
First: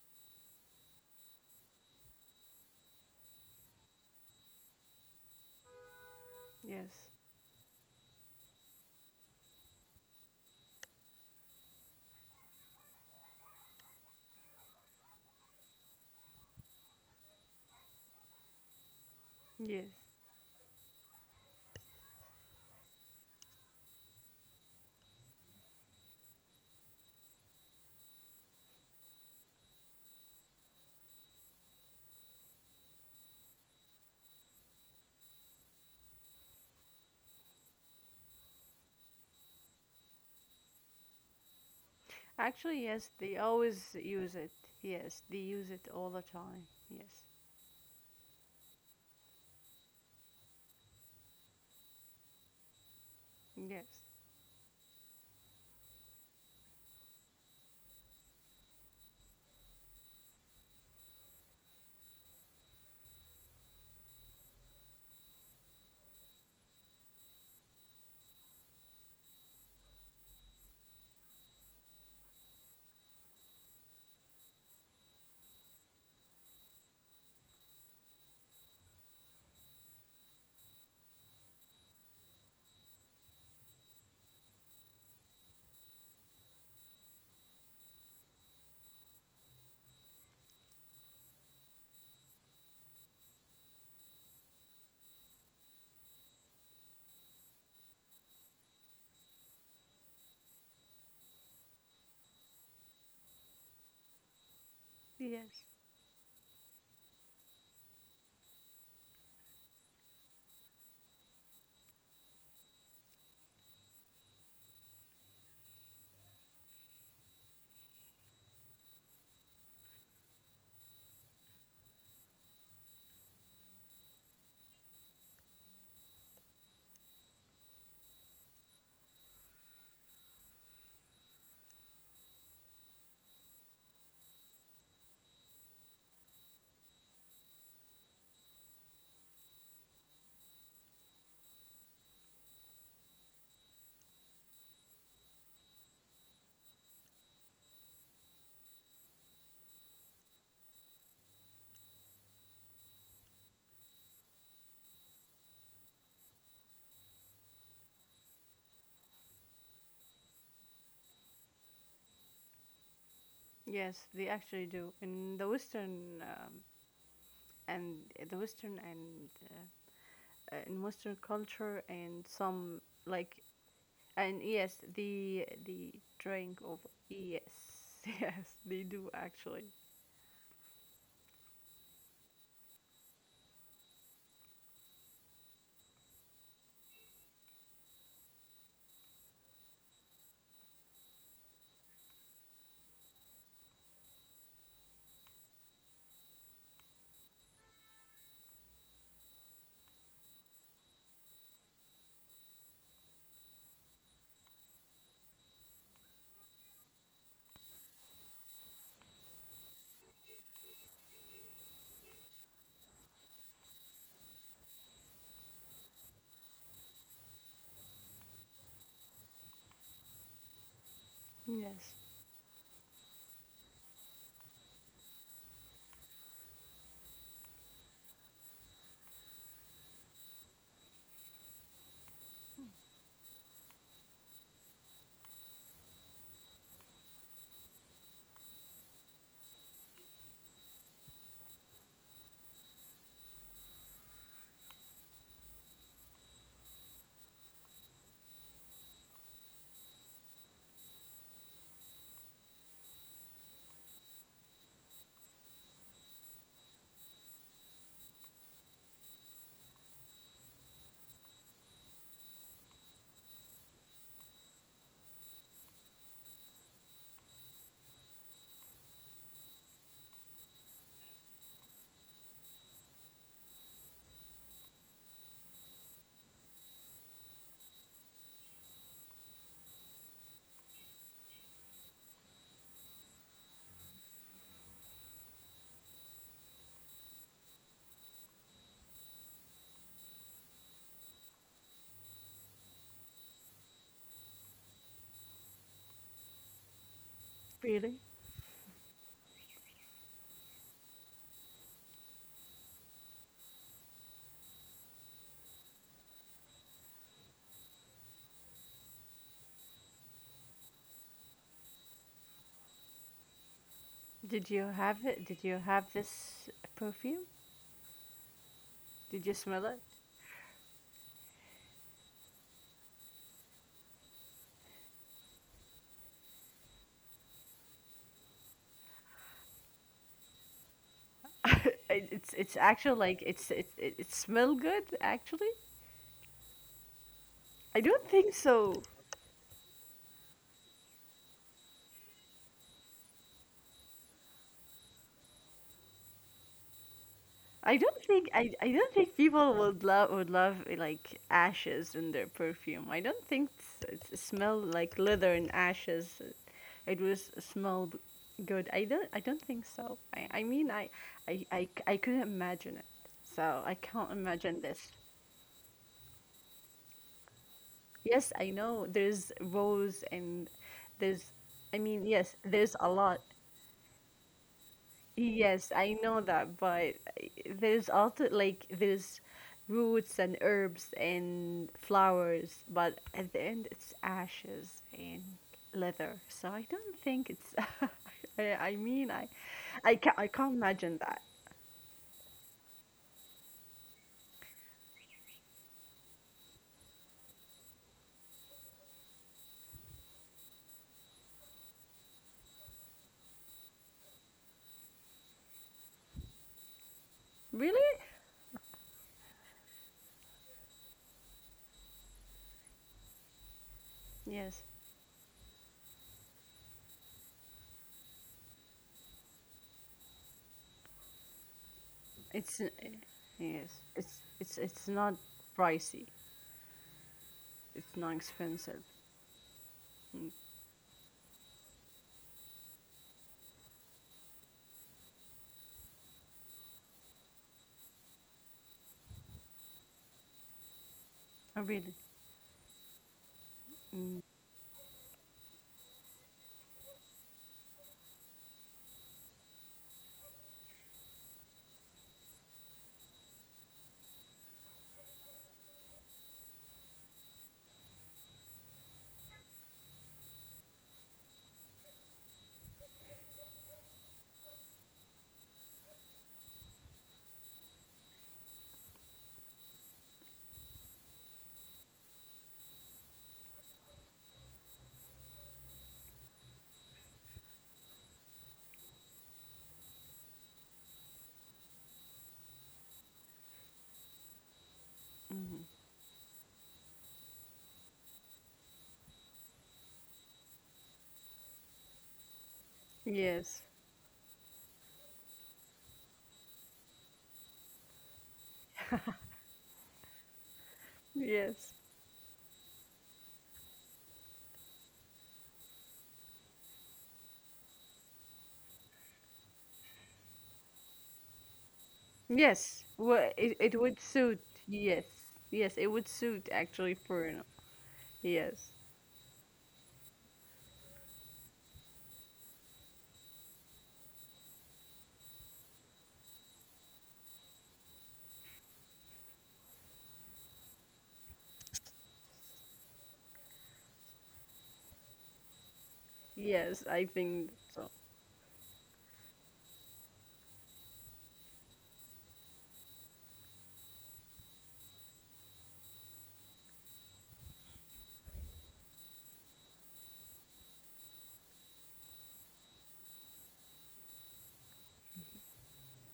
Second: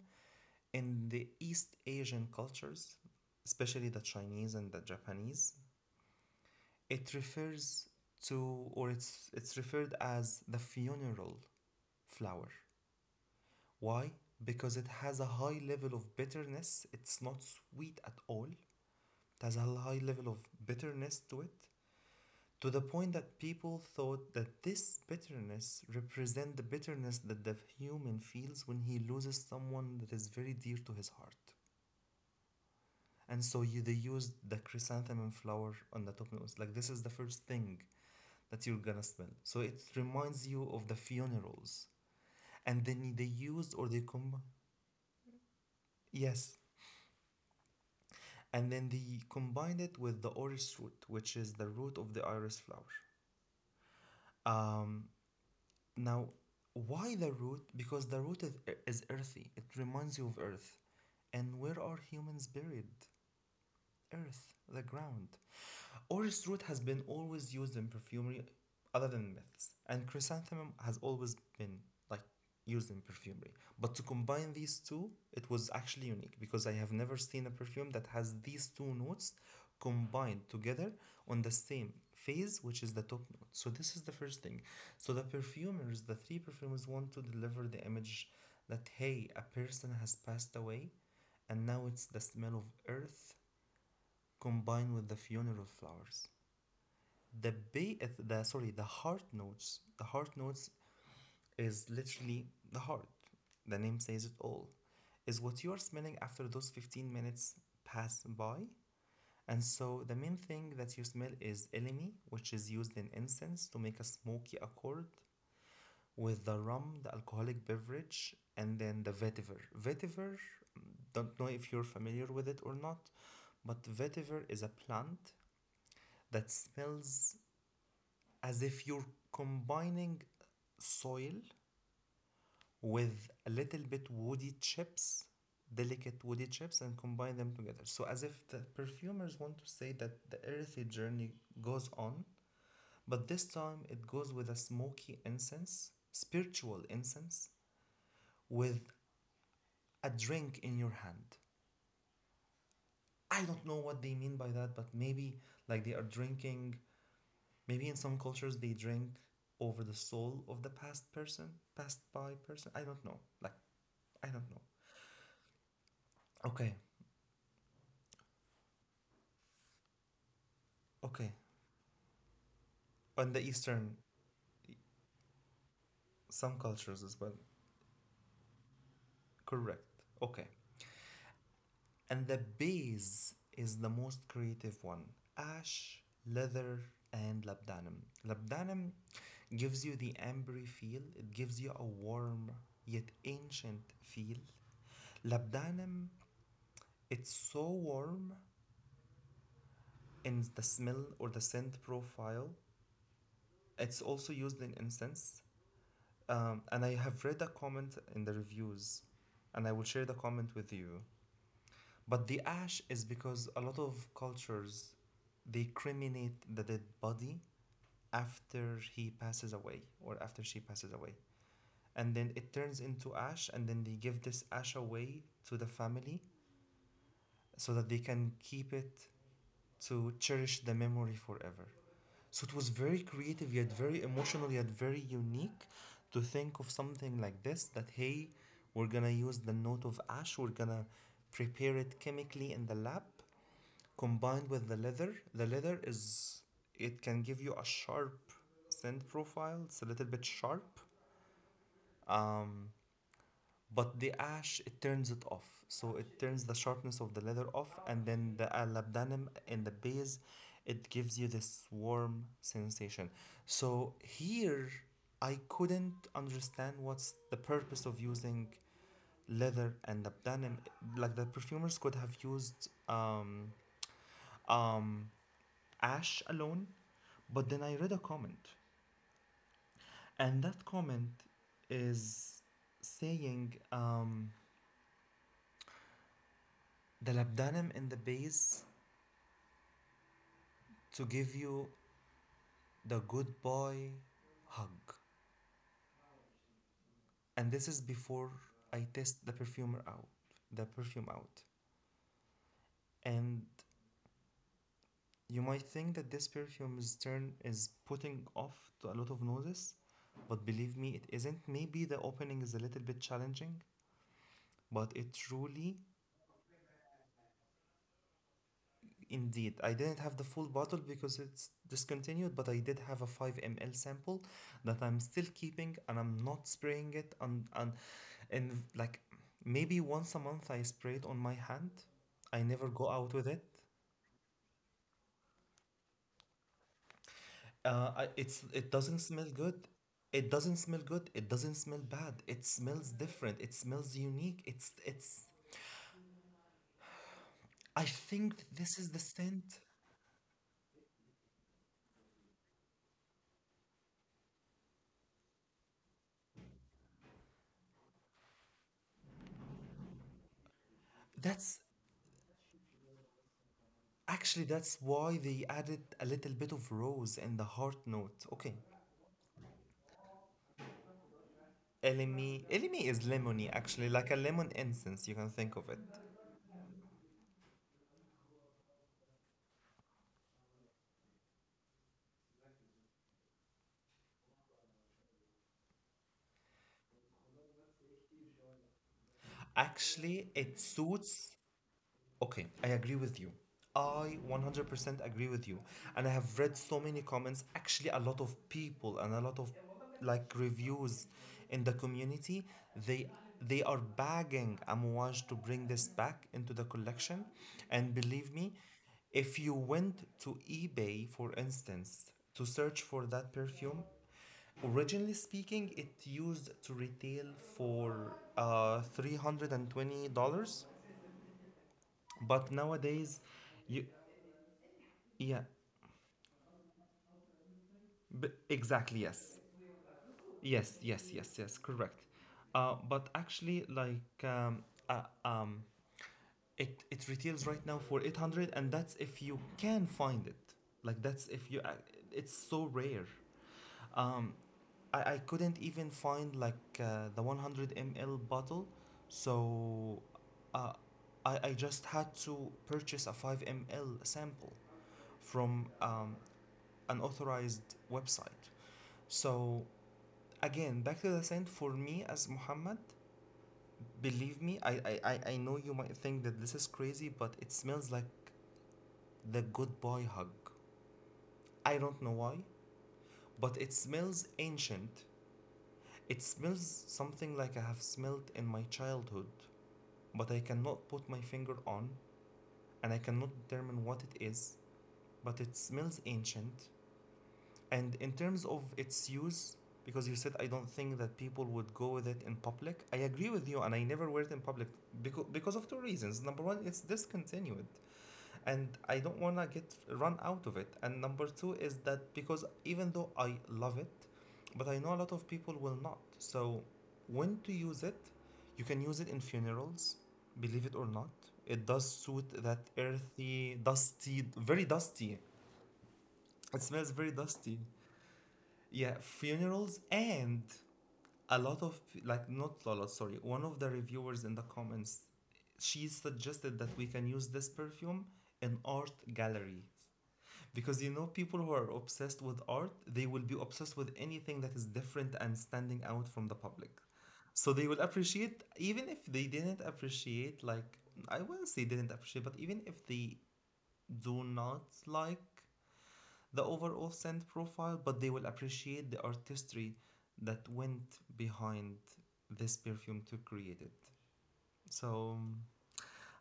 in the East Asian cultures, especially the Chinese and the Japanese,
Yes.
it refers to, or it's referred as the funeral flower. Why? Because it has a high level of bitterness. It's not sweet at all. It has a
Yes.
high level of bitterness to it, to the point that people thought that this bitterness represent the bitterness that the human feels when he loses someone that is very dear to his heart. And so you, they used the chrysanthemum flower on the top notes. Like this is the first thing that you're gonna smell, so it reminds you of the funerals.
Actually,
And
yes,
then they
they
used or
always
they
use
come
it. Yes, they use it all the
yes.
time. Yes,
And then they combined it with the orris root, which is the root of the iris flower.
yes,
Um, Now, why the root? Because the root is earthy. It reminds you of earth. And where are humans buried? Earth, the ground. Orris root has been always used in perfumery other than myths, and chrysanthemum has always been like used in perfumery. But to combine these two, it was actually unique because I have never seen a perfume that has these two notes combined together on the same phase, which is the top note. So this is the first thing. So the three perfumers want to deliver the image that, hey, a person has passed away, and now it's the smell of earth combined with the funeral flowers. The heart notes, the heart notes, is literally the heart. The name says it all. Is what
yes,
you are smelling after those 15 minutes pass by. And so the main thing that you smell is elemi, which is used in incense to make a smoky accord with the rum, the alcoholic beverage, and then the vetiver. Don't know if you're familiar with it or not, but vetiver is a plant that smells as if you're combining soil with a little bit woody chips, delicate woody chips, and combine them together. So, as if the perfumers want to say that the earthy journey goes on, but this time it goes with a smoky incense, spiritual incense, with a drink in your hand. I don't know what they mean by that, but maybe like they are drinking. Maybe in some cultures they drink over the soul of the past person, passed by person. I don't know. Like,
yes,
I
they
don't know.
actually do. In the Western
Okay,
and the Western and in Western
okay.
culture and some
On the
like
Eastern,
and yes, the
some
drink of
cultures as well.
yes, (laughs) yes, they do actually.
Correct. Okay. And the base is the most creative one: ash, leather, and labdanum. Labdanum gives you the ambery feel, it gives you a warm yet ancient feel. Labdanum, it's so warm in the smell or the scent profile. It's also used in incense. And I have read a comment in the reviews, and I will share the comment with you. But the ash is because a lot of cultures, they cremate the dead body after he passes away or after she passes away.
Yes,
And then it turns into ash, and then they give this ash away to the family so that they can keep it to cherish the memory forever. So it was very creative, yet very emotional, yet very unique to think of something like this that, hey, we're gonna use the note of ash, we're gonna prepare it chemically in the lab, combined with the leather. The leather is, it can give you a sharp scent profile, it's a little bit sharp. Um, but the ash, it turns it off. So it turns the sharpness of the leather off, and then the labdanum in the base, it gives you this warm sensation. So here, I couldn't understand what's the purpose of using leather and labdanum. Like, the perfumers could have used um, ash alone, but then I read a comment, and that comment is saying, the labdanum in the base to give you the good boy hug. And this is
really.
before I test the perfume out. And you might think that this perfume's turn is putting off to a lot of noses, but believe me, it isn't. Maybe the opening is a little bit challenging,
Did you
but
have
it
it? Did you
truly.
have this perfume? Did you
Indeed,
smell
I
it?
didn't have the full bottle because it's discontinued, but I did have a 5 ml sample that I'm still keeping, and I'm not spraying it on. And and like maybe once a month I spray it on my hand.
(laughs)
I
It's
never go
actually
out with
like
it.
it smell good actually. I don't think
It's, it
so.
doesn't smell good. It doesn't smell good. It doesn't smell bad. It smells different. It smells unique. It's, it's.
I
I
don't think
think
I
this is
don't
the
think people
scent.
would love like ashes in their perfume. I don't think it smell like leather and ashes. It was smelled good. I don't think so.
That's
I couldn't imagine it. So I can't
Actually,
imagine
that's
this.
why they added a little bit of rose in the heart note.
Yes,
Okay.
I know there's rose and there's yes,
Elemi.
there's
Elemi
a
is
lot.
lemony, actually, like a lemon incense, you can think of
Yes,
it.
I know that, but there's also there's roots and herbs and flowers, but at the end it's ashes and leather. So I don't think it's. (laughs) I, I mean, I, I can't,
Actually, it
imagine that.
suits. Okay, I agree with you. I 100% agree with you. And I have read so many comments, actually, a lot of people and a lot of like reviews in the community. They they are begging Amouage to bring this back into the collection.
Really?
And believe me, if you went to eBay, for instance, to search for that perfume,
Yes,
originally speaking, it used to retail for $320, but
it's
nowadays,
yes,
you,
it's it's not
yeah,
pricey. It's not expensive.
exactly, yes.
Mm.
Yes, yes, yes, yes, correct. But actually, like, it, it retails right now for 800, and that's if you can find it. Like, that's if you,
Oh, really?
it's so rare.
Mm.
Um, I couldn't even find, like, the 100 ml bottle, so uh, I just had to purchase a 5 ml sample from an authorized website. So again, back to the saint for me as Muhammad, believe me, I know you might think that this is crazy, but it smells like the good boy hug. I don't know why, but it smells ancient. It smells something like I have smelled in my childhood, but I cannot put my finger on, and I cannot determine what it is, but it
Mm-hmm.
smells ancient. And in terms of its use, because you said I don't think that people would go with it in public, I agree with you,
Yes,
and I never wear it in public because of 2 reasons. Number one, it's discontinued, and I don't wanna get run out of it. And number two is
yes.
that because even though I love it, but I know a lot of people will not. So when to use it, you can use it in funerals, believe it or not. It does suit that
Yes, well,
earthy,
it would
dusty,
suit.
very
Yes,
dusty.
yes, it would suit
It smells
actually
very
for an.
dusty.
Yes,
Yeah, funerals and a lot of like, not a sorry one of the reviewers in the comments, she suggested that we can use this perfume in art gallery, because you know people who are obsessed with art, they will be obsessed with anything that is different and standing out from the public.
yes, I
So
think
they will
so.
appreciate, even if they didn't appreciate, like, I wouldn't say didn't appreciate, but even if they do not like the overall scent profile, but they will appreciate the artistry that went behind this perfume to create it. So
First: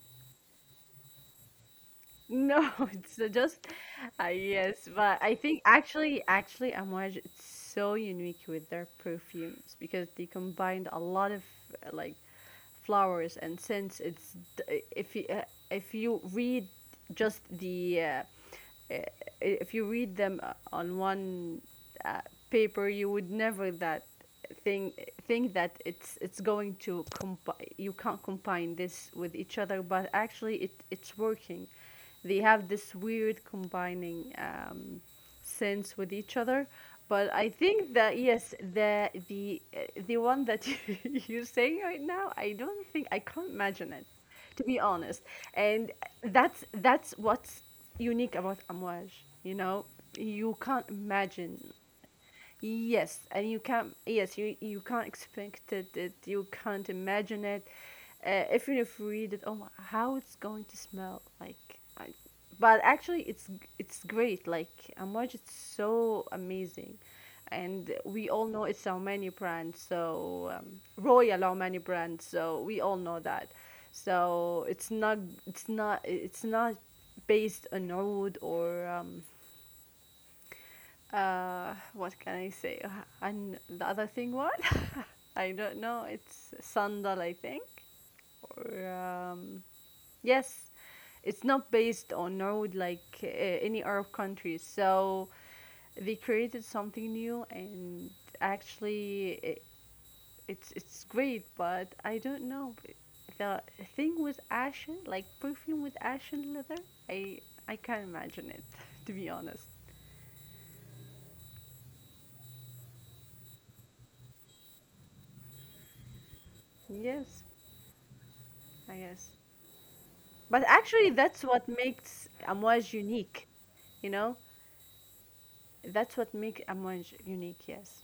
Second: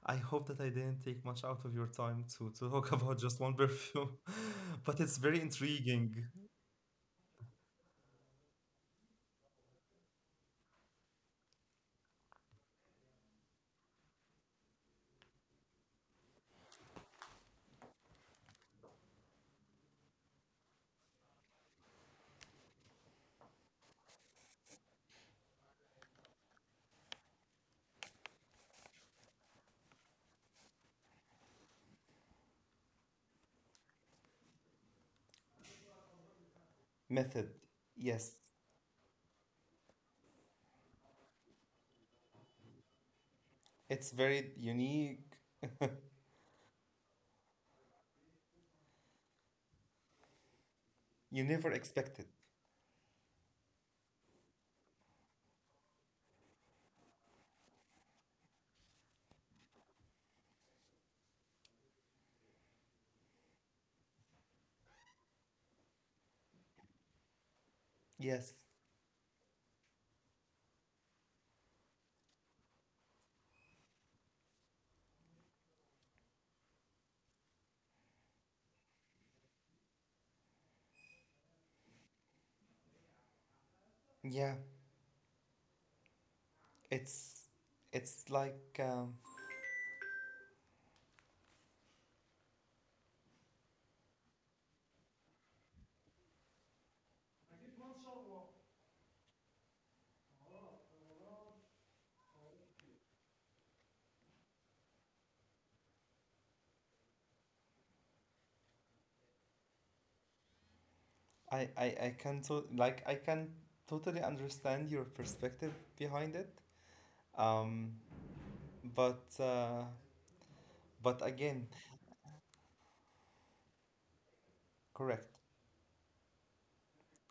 I hope that I didn't take much out of your time
No,
to
(laughs)
talk (laughs)
it's
about just one
just,
perfume, (laughs)
yes,
but it's
but I
very
think
intriguing
actually, Amouage is so unique with their perfumes because they combined a lot of like flowers and scents. It's d- if you read just the uh, if you read them on one uh, paper, you would never that think think that it's going to compi- you can't combine this with each other, but actually it's working. They have this weird combining sense with each other. But I
method.
think that
Yes,
yes, the one that (laughs) you're saying right now, I don't think I can't imagine it,
it's very
to be honest.
unique.
And that's what's unique about Amouage. You know, you can't
You
imagine.
never expect it.
Yes, and you can't. Yes, you can't expect it. You can't imagine it. Even if you read it, oh, my, how it's going to smell like. But actually, it's great. Like Amouage, it's so amazing, and we all know
Yes,
it's our many brand. So Royal our many brand. So we all know that. So it's not it's not based on oud or what can I say? And the other thing, what?
yeah,
(laughs) I don't know. It's sandal, I think.
it's it's
Or
like um,
yes, it's not based on road like any Arab country. So they created something new, and actually, it's great. But I don't know the thing with ashen, like perfume with ashen leather. I I can't imagine it, (laughs) to be honest.
I can totally understand your perspective behind it.
Yes,
Um,
I guess.
but
But actually, that's what
but
makes
again,
Amouage unique, you know?
correct.
That's what makes Amouage unique, yes.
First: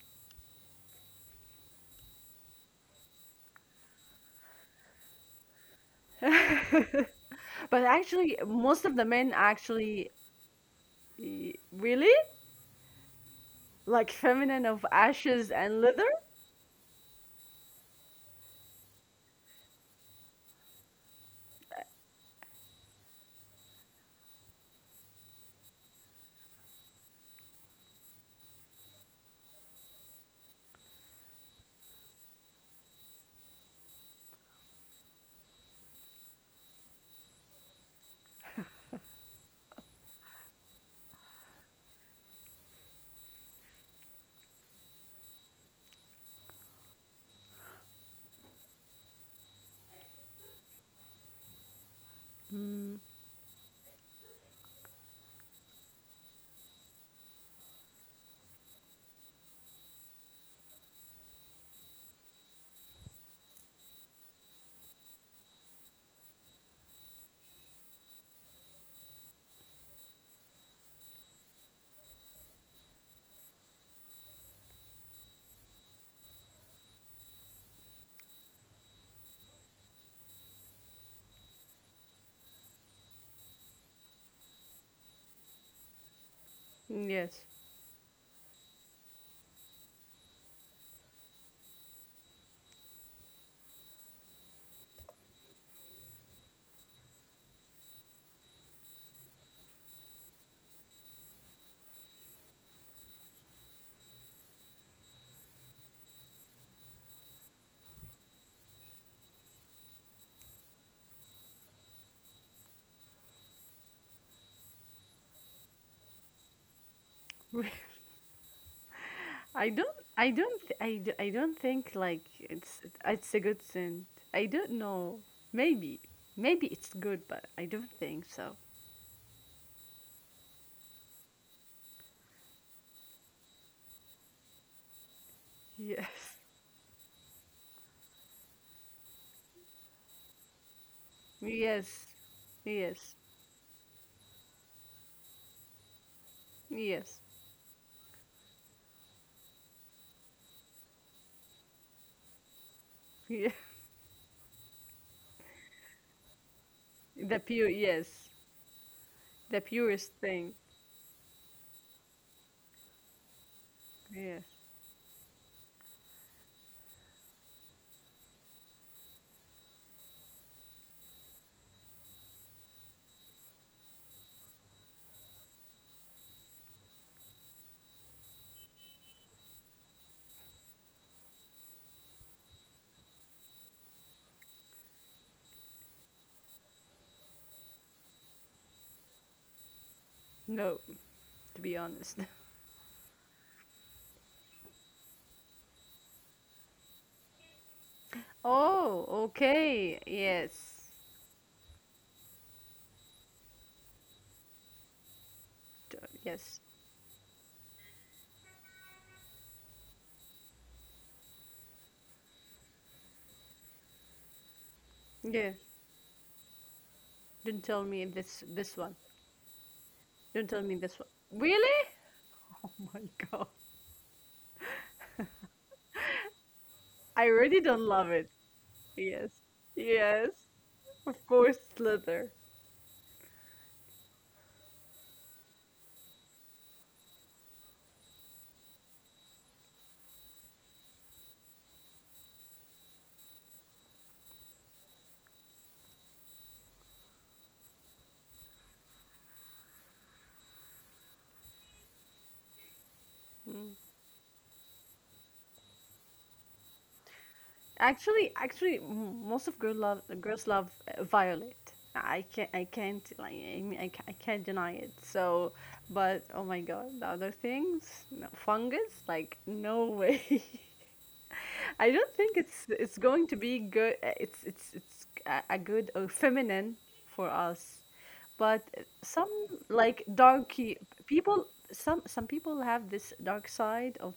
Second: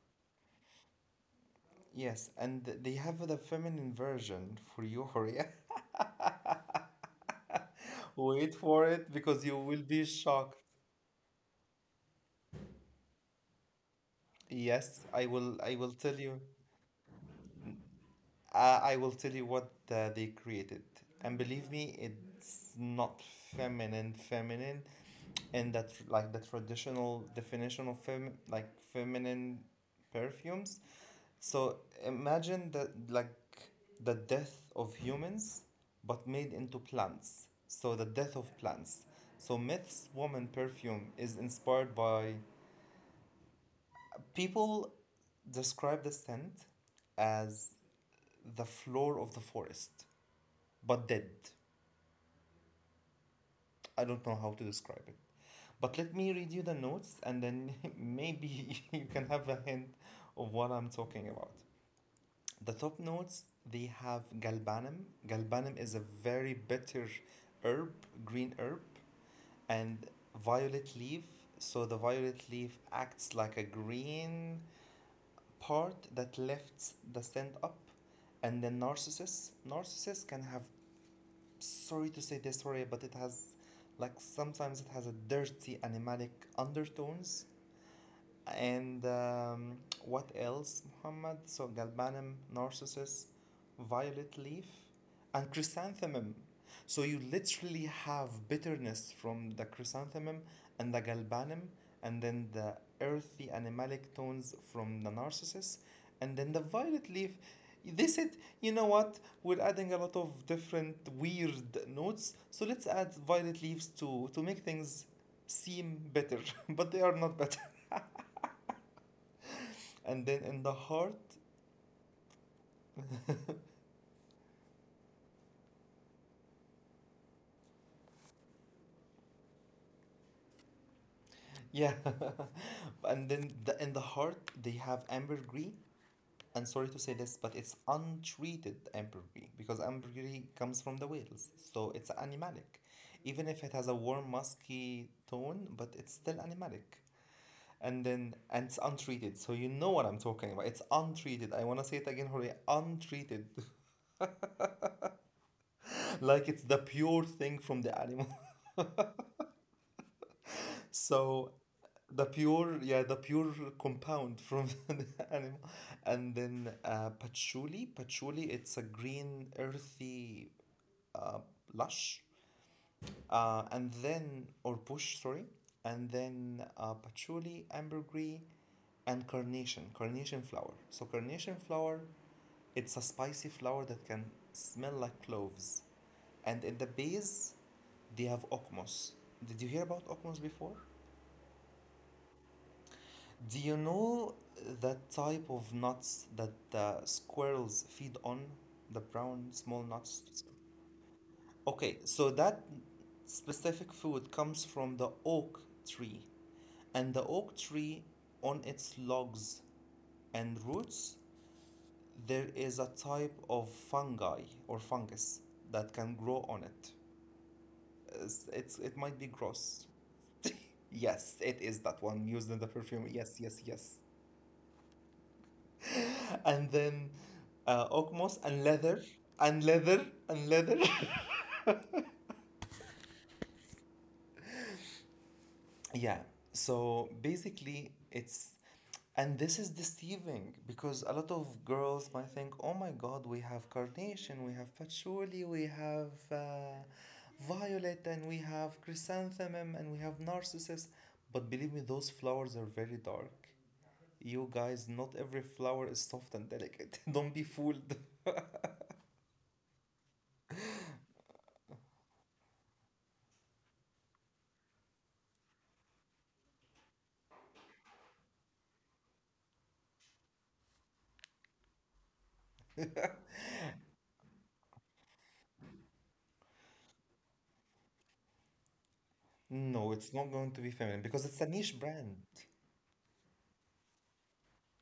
Yes, and they have the feminine version for you, Horia.
(laughs) But
(laughs)
actually,
Wait
most of
for
the
it
men
because you will
actually
be shocked.
y- really like feminine of
Yes, I
ashes
will.
and
I will
leather.
tell you. I will tell you what they created, and believe me, it's not feminine. Feminine, and that, like, the traditional definition of feminine perfumes. So imagine the death of humans but made into plants. So the death of plants. So Myth's woman perfume is inspired by people describe the scent as the floor of the forest, but dead.
Mm,
I don't know how to describe it. But let me read you the notes and then (laughs) maybe (laughs) you can have a hint of what I'm talking about. The top notes, they have galbanum. Galbanum is a very bitter herb, green herb, and violet leaf. So the violet leaf acts like a green part that lifts the scent up. And then narcissus. Narcissus can have, sorry to say this, sorry, but it has, like, sometimes it has a dirty animalic undertones.
yes.
And what else, Muhammad? So galbanum, narcissus, violet leaf, and chrysanthemum. So you literally have bitterness from the chrysanthemum and the galbanum, and then the earthy animalic tones from the narcissus, and then the violet leaf. They said, you know what? We're adding a lot of different weird notes, so let's add violet leaves to make things seem better, (laughs) but they are not better.
(laughs)
And then in the
I
heart,
don't th- I, d- I don't think like it's a good scent. I don't know. Maybe. Maybe it's good, but I don't think so.
yeah. (laughs) And then in the heart, they have ambergris.
(laughs)
And sorry to
Yes.
say this, but it's untreated ambergris because ambergris comes from the whales. So it's
Yes.
animalic. Even if
Yes.
it has a warm, musky tone, but it's still animalic.
Yes.
And then, and it's untreated. So you know what I'm talking about. It's untreated. I want to say it again, Hore. Untreated.
Yes.
(laughs) Like, it's the pure thing from
The
the animal.
pure, yes, the purest
(laughs)
thing.
So the pure, yeah, the pure compound from (laughs) the
Yes.
animal. And then patchouli, it's a green earthy uh, lush, and then or bush, sorry. And then patchouli, ambergris, and carnation flower. So carnation flower, it's a spicy flower that can smell like cloves. And in the base, they have ocmos. Did you hear about ocmos before?
No, to be honest. (laughs)
Do you know that type of nuts that the squirrels feed on? The brown
Oh,
small nuts?
okay. Yes.
Okay, so that specific food comes from the oak tree.
T-
And the
Yes.
oak tree, on its logs and roots, there is a type of fungi or fungus that can
Yeah.
grow on it.
Don't tell me
It's, it might be
this one.
gross.
Don't tell
Yes,
me this
it
one.
is that one
Really?
used
(laughs)
in the perfume. Yes,
Oh
yes,
my
yes.
God.
And then
I really
Okmos
don't
and
love it.
leather
Yes.
and leather.
Yes. Of course, Slither.
(laughs) Yeah. So basically, it's, and this is deceiving because a lot of girls might think, oh my God, we have carnation, we have patchouli, we have violet, and we have chrysanthemum, and we have narcissus. But believe me, those flowers are very dark.
Mm.
You guys, not every flower is soft and delicate. (laughs) Don't be fooled.
Actually, m- most of girl love girls love Violet. I can't, I can't, I mean, ca- I can't deny it. So, but oh my god, the other things, no, fungus, like no way. (laughs) I don't think it's going to be good. It's it's a good or feminine for us, but
No,
some
it's not going to
like
be feminine because it's
darky
a niche
people.
brand.
Some people have this dark side of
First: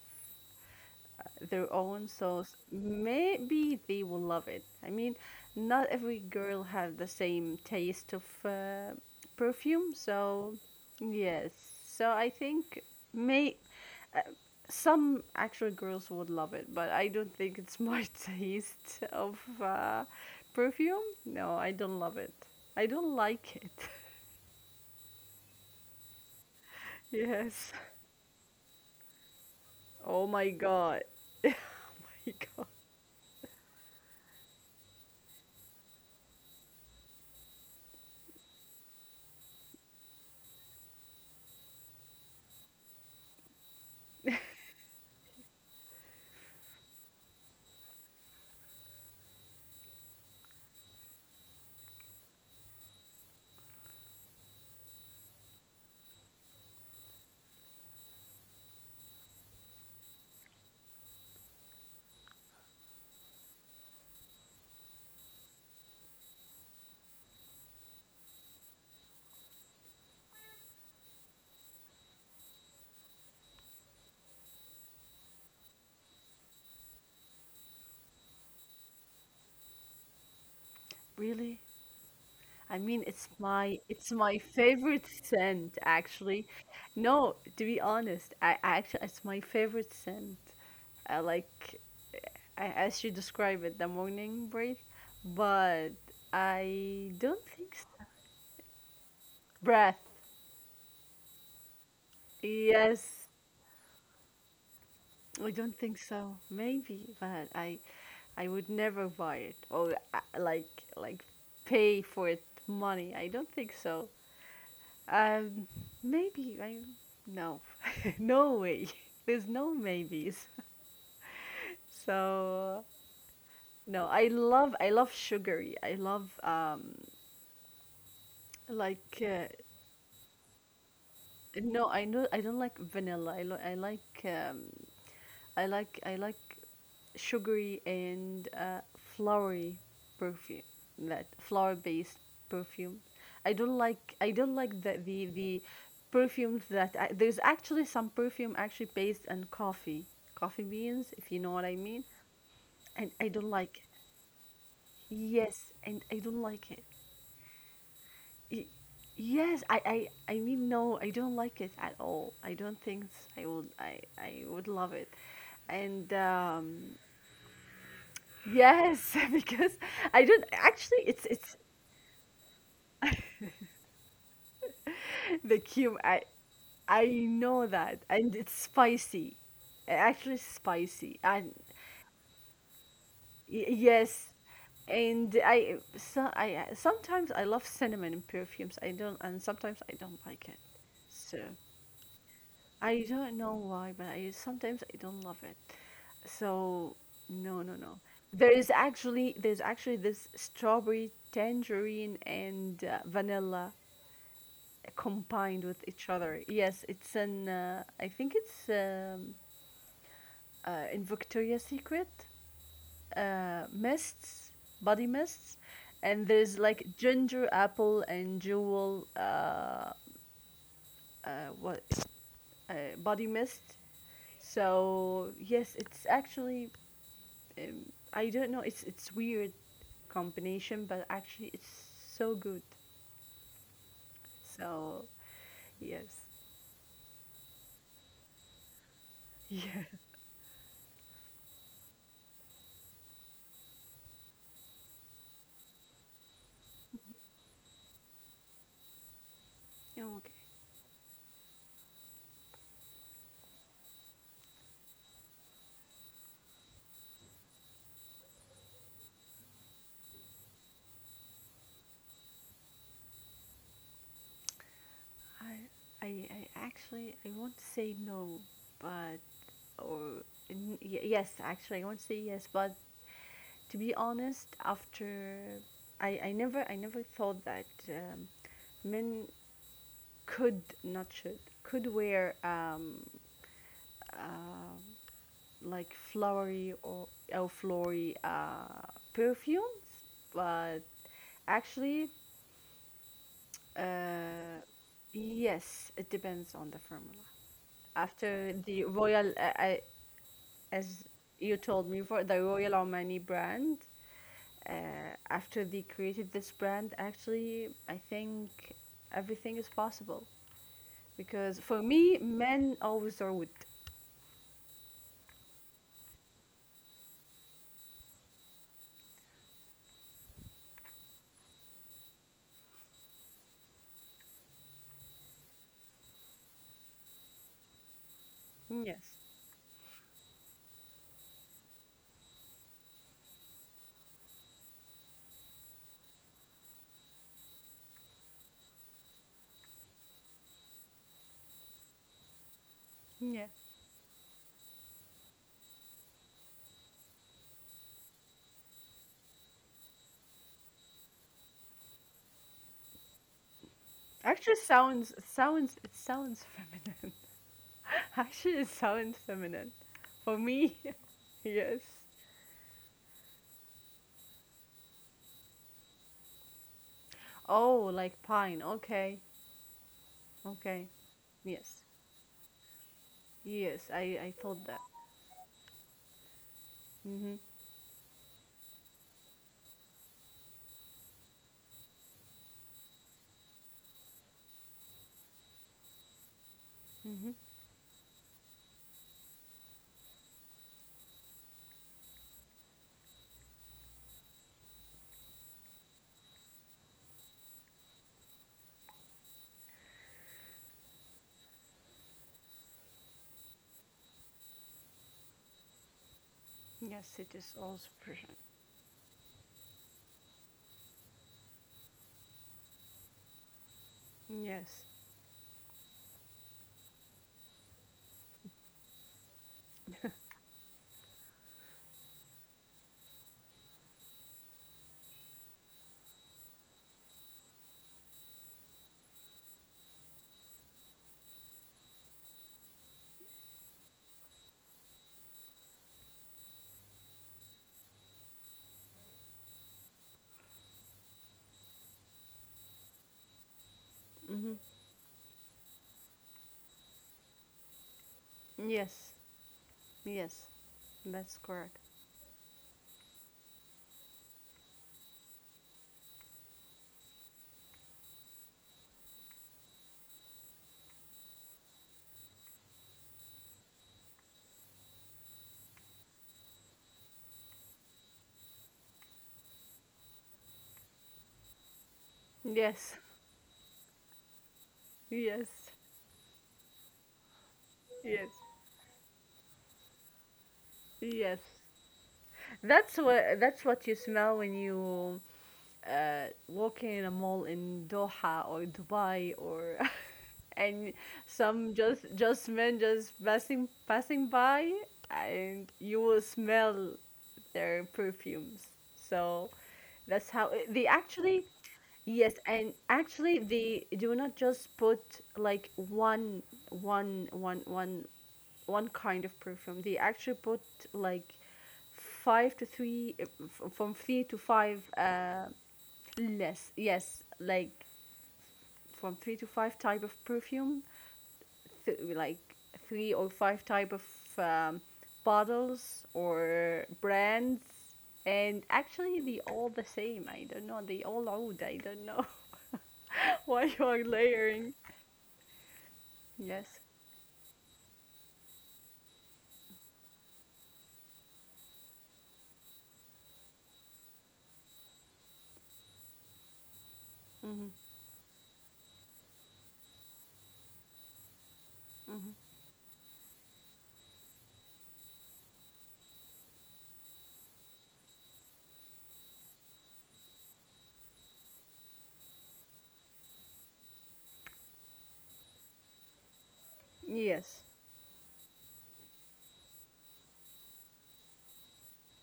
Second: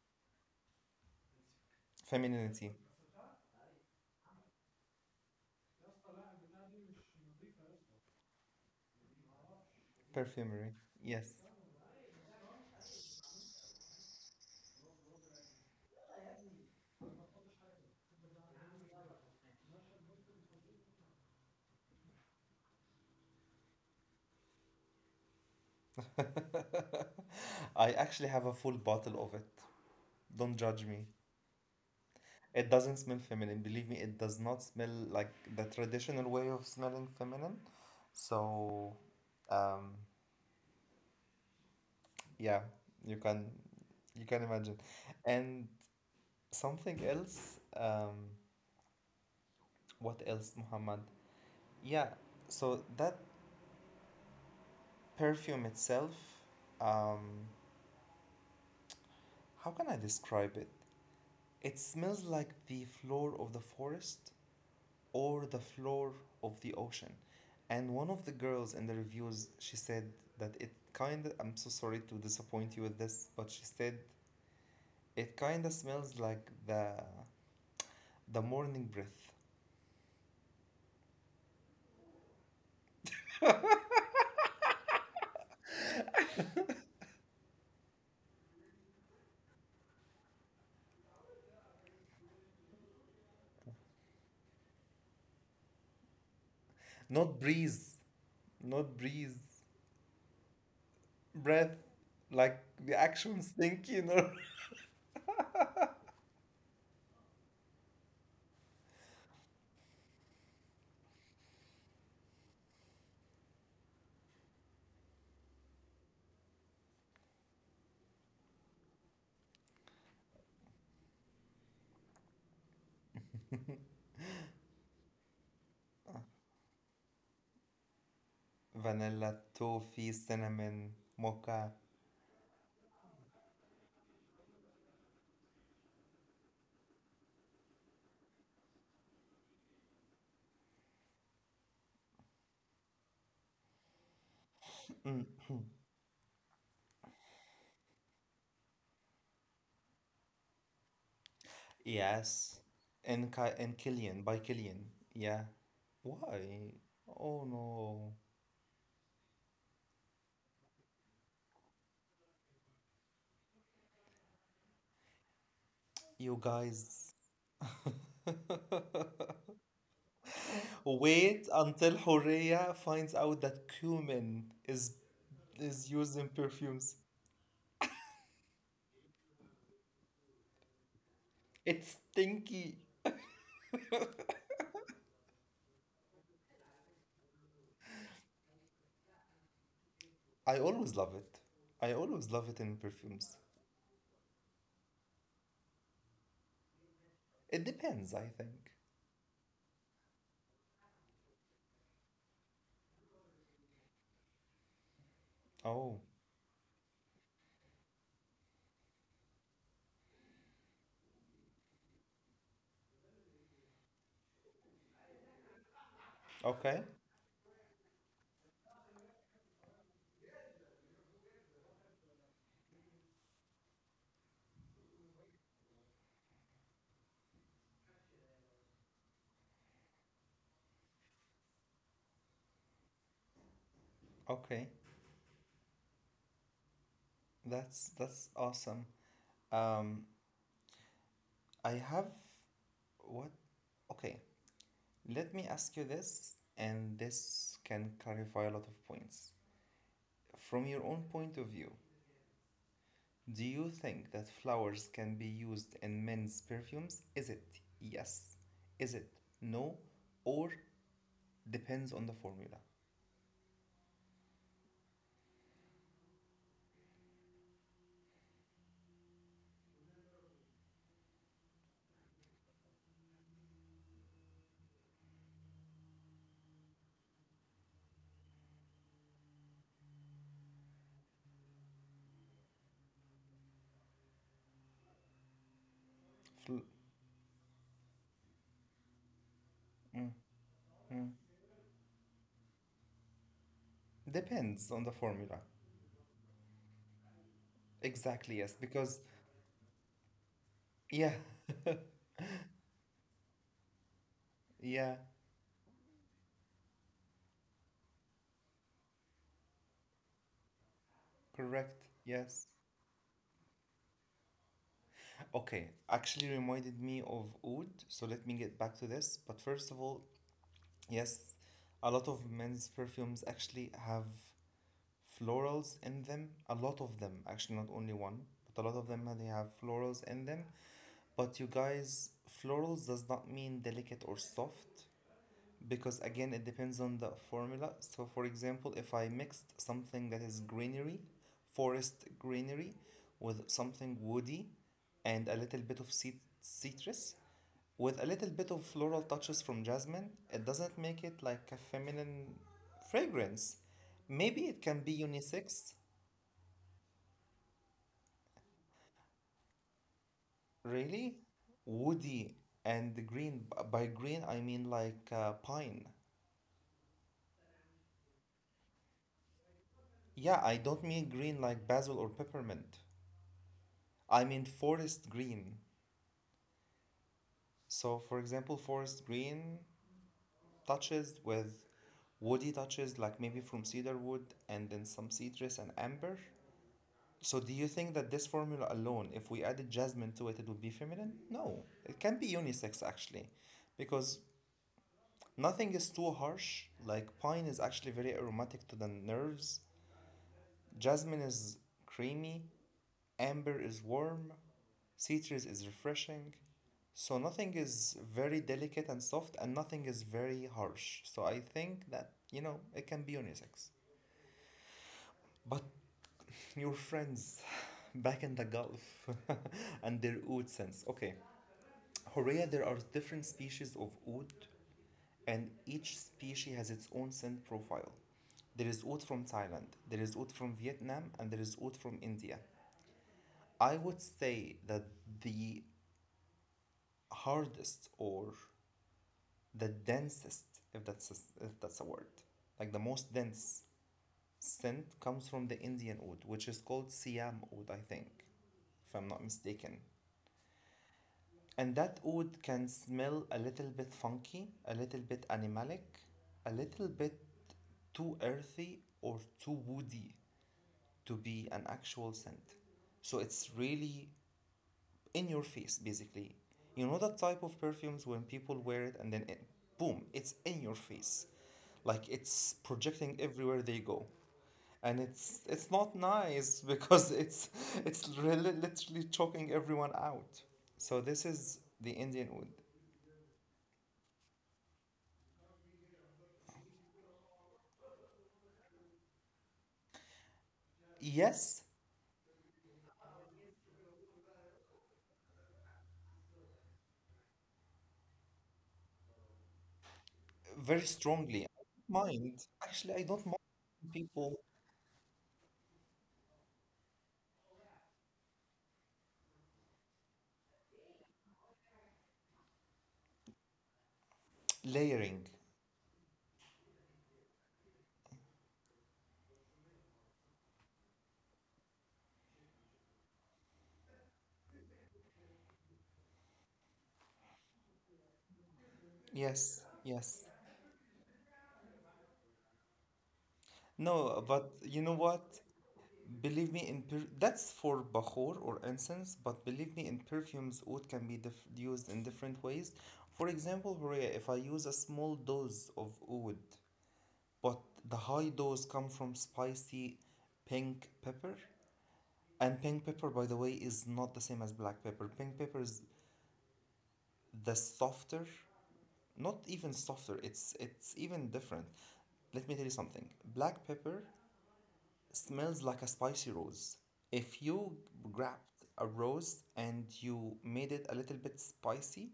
their own souls,
Femininity,
maybe they will love it. I mean, not every girl have the same taste of perfume, so
perfumery. Yes.
yes. So I think may uh, some actual girls would love it, but I don't think it's my (laughs) taste of perfume. No, I don't love it. I don't like it. (laughs)
(laughs)
yes.
I actually have a full bottle of it.
Oh
Don't
my
judge me.
god. (laughs) oh my
It
god.
doesn't smell feminine. Believe me, it does not smell like the traditional way of smelling feminine. So, um, yeah, you can you can imagine. And something else, what else, Muhammad? Yeah, so that perfume itself, um, how can I describe it? It smells like the floor of the forest or the floor of the ocean. And one of the girls in the reviews, she said that it kind of, I'm so sorry to disappoint you with this, but she said it kind of smells like the morning breath.
Really? I mean, it's my favorite scent actually. No, to be honest, I actually it's my favorite scent. I like I, as you describe it, the morning breath, but I
Not
don't
breeze,
think so.
not breeze,
Breath.
breath, like the actual
Yes,
stink, you know.
I don't think so. Maybe, but I would never buy it or like like pay for it money. I don't think so. Um, maybe I, no, (laughs) no way. (laughs) There's no maybes. (laughs) So no, I love sugary. I love
(laughs) Vanilla,
like uh,
toffee, cinnamon, mocha.
no, I know I don't like vanilla. I lo- I like I like sugary and flowery perfume that flower based perfume. I don't like the perfumes that there's actually some perfume actually based on coffee coffee beans if you know what I mean,
Yes,
and
and
I don't like it.
Killian by Killian. Yeah.
Yes, and I don't
Why?
like it.
Oh no.
Y- Yes, I mean no, I don't like it at all. I don't think I would love it. And
You guys.
yes, (laughs)
(laughs)
because I don't actually it's
Wait until Horea finds out that cumin
the cube.
is used in perfumes.
I know that. And it's spicy. Actually spicy. And
It's stinky.
y- yes. And I so I sometimes I love cinnamon in perfumes. I don't and Sometimes I don't like it.
I always love
So
it. I always love it in
I don't
perfumes.
know why, but I sometimes I don't love it. So no,
It
no, no.
depends, I
There is
think.
actually there's actually this strawberry, tangerine, and vanilla combined with
Oh,
each other. Yes, it's an. I think it's in Victoria's Secret mists, body mists, and there's like
okay.
ginger apple and jewel what uh, body mist. So yes, it's actually I don't know. It's weird combination, but actually it's so good.
Okay.
So yes,
That's awesome.
(laughs) yeah.
Um, I have what? Okay. Let me ask you this, and this can clarify a lot of points.
Okay.
From your own point of view, do you think that flowers can be used in men's perfumes? Is it yes? Is it no? Or depends on the formula?
I, I actually I won't say no, but or n- y- yes, actually I won't say yes, but to be honest, after I never thought that men could not should could wear uh, like
Fl-
flowery or flowery perfumes, but
mhm.
actually uh
Depends on the formula.
yes, it depends on the formula
Exactly, yes.
after the
Because,
royal as
yeah,
you told me for the Royal Omani brand,
(laughs) yeah,
after they created this brand, actually, I think everything is possible. Because
correct,
for me,
yes.
men always are with.
Okay, actually reminded me of oud, so let me get back to this. But first of all, yes, a lot of men's perfumes actually have florals in them. A lot of them, actually, not only one, but a lot of them they
Yes.
have florals in them. But you guys, florals does not mean delicate or soft because again, it depends on the formula. So, for example, if I mixed something that is greenery, forest greenery, with
Yeah.
something woody and a little bit of citrus, with a little bit of floral touches from jasmine, it doesn't make it like a feminine fragrance. Maybe it
Actually,
can be
sounds
unisex,
it sounds feminine. (laughs) Actually, it sounds feminine. For me,
really?
(laughs) yes.
Woody and green. By green, I mean like pine.
Oh, like pine. Okay.
Yeah, I don't
Okay.
mean green like
Yes.
basil or peppermint.
Yes.
I
I
mean
thought that.
forest green.
Mhm.
So, for example, forest green touches with woody touches, like maybe from cedar wood and then some citrus and amber.
Mhm.
So do you think that this formula alone, if we added jasmine to it, it would be feminine? No, it can be unisex actually, because nothing is too harsh. Like pine is actually very aromatic to the nerves. Jasmine is creamy. Amber is warm. Citrus is refreshing.
Yes,
So
it is
nothing
all
is
Persian.
very delicate and soft, and nothing is very harsh. So I think that, you know, it can be unisex.
Yes.
But your friends back in the Gulf (laughs) and their oud sense. Okay, Horea, there are different species of oud, and each species has its own scent profile. There is oud from Thailand, there is oud from Vietnam, and there is oud from India. I would say that the hardest or the densest, if that's a word, like the most dense
Hmm.
scent comes from the Indian oud, which is called Siam oud, I think, if I'm
Yes.
not mistaken.
Yes. That's
And
correct.
that oud can smell a little bit funky, a little bit animalic, a little bit too earthy or too woody to be an actual scent. So it's really in your face, basically. You know that type of perfumes when people wear it and then it, boom, it's in your face. Like it's
Yes. (laughs)
projecting everywhere they go. And it's
Yes.
it's not nice (laughs) because it's
Yes.
really literally choking everyone out. So this
Yes.
is the Indian oud.
That's what you smell when you walk in a mall in Doha or Dubai or (laughs) and
Yes,
some just men just passing by and you will smell their perfumes. So that's how they
very
actually.
strongly. I don't
Yes,
mind.
and
Actually, I don't
actually
mind
they do not
people
just put like one one kind of perfume. They actually put like five to three f- from three to five
layering.
less. Yes, like from three to five type of perfume, th- like three or five type of um, bottles or brands. And actually, they all
Yes,
the same.
yes.
I don't know. They all old. I don't know (laughs) why you are
No, but
layering.
you know what? Believe me,
Yes.
in per that's for bahur or incense, but believe me, in perfumes, oud can be dif used in different ways. For example, Horea, if I use a small dose of oud, but
Mm-hmm.
the high dose come from spicy pink pepper,
Mm-hmm.
and pink pepper, by the way, is not the same as black pepper. Pink pepper is the softer, not even softer, it's even different, let me tell you something, black pepper smells like a spicy rose. If
Yes.
you
(laughs)
grabbed a rose and you made it a little bit spicy,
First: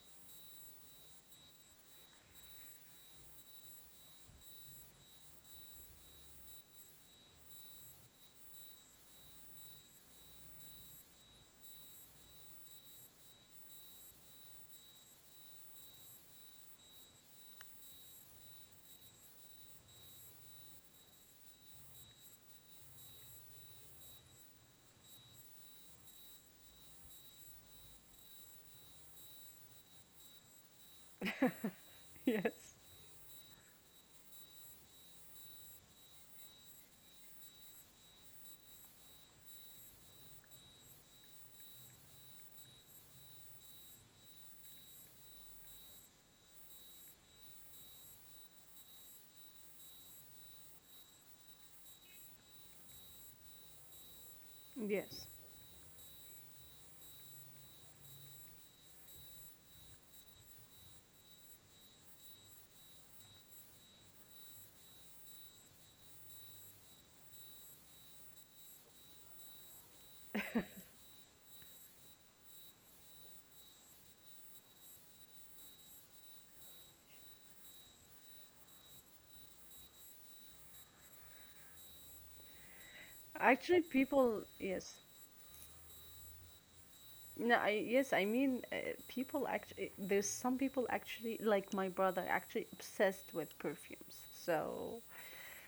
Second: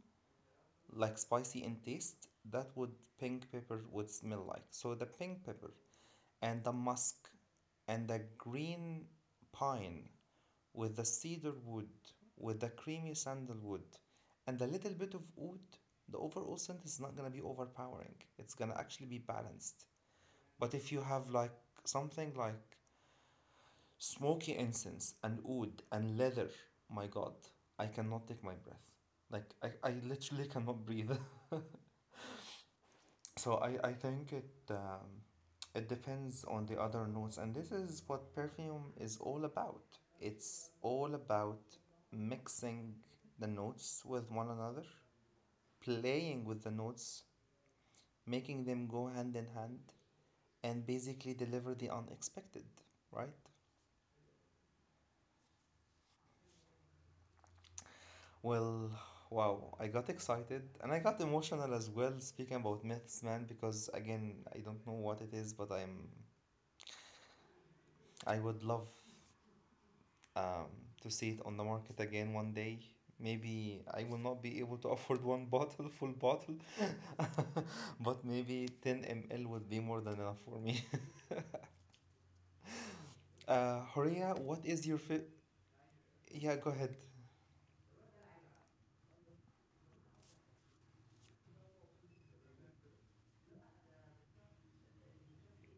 like spicy in taste, that would pink pepper would smell like. So the pink pepper and the musk and the green pine with the cedar wood, with the creamy sandalwood, and a little bit of oud, the overall scent is not gonna be overpowering. It's gonna actually be balanced. But if you have like something like smoky incense and oud and leather, my god, I cannot take my breath. Like I literally cannot breathe. (laughs)
Yes.
So I think it it depends on the other notes, and this is what perfume is all about. It's all about mixing the notes with one another, playing with the notes, making them go hand in hand, and basically deliver the unexpected, right?
Yes.
Well, wow, I got excited and I got emotional as well speaking about myths, man, because again, I don't know what it is, but I'm I would love um, to see it on the market again one day. Maybe I will not be able to (laughs) afford one bottle, full bottle, (laughs) but maybe 10 ml would be more than enough for me. (laughs)
Actually,
Horia,
people.
what is your
Yes.
fi- Yeah, go ahead.
No. Yes. I mean, people. Actually, there's some people actually like my brother actually obsessed with perfumes. So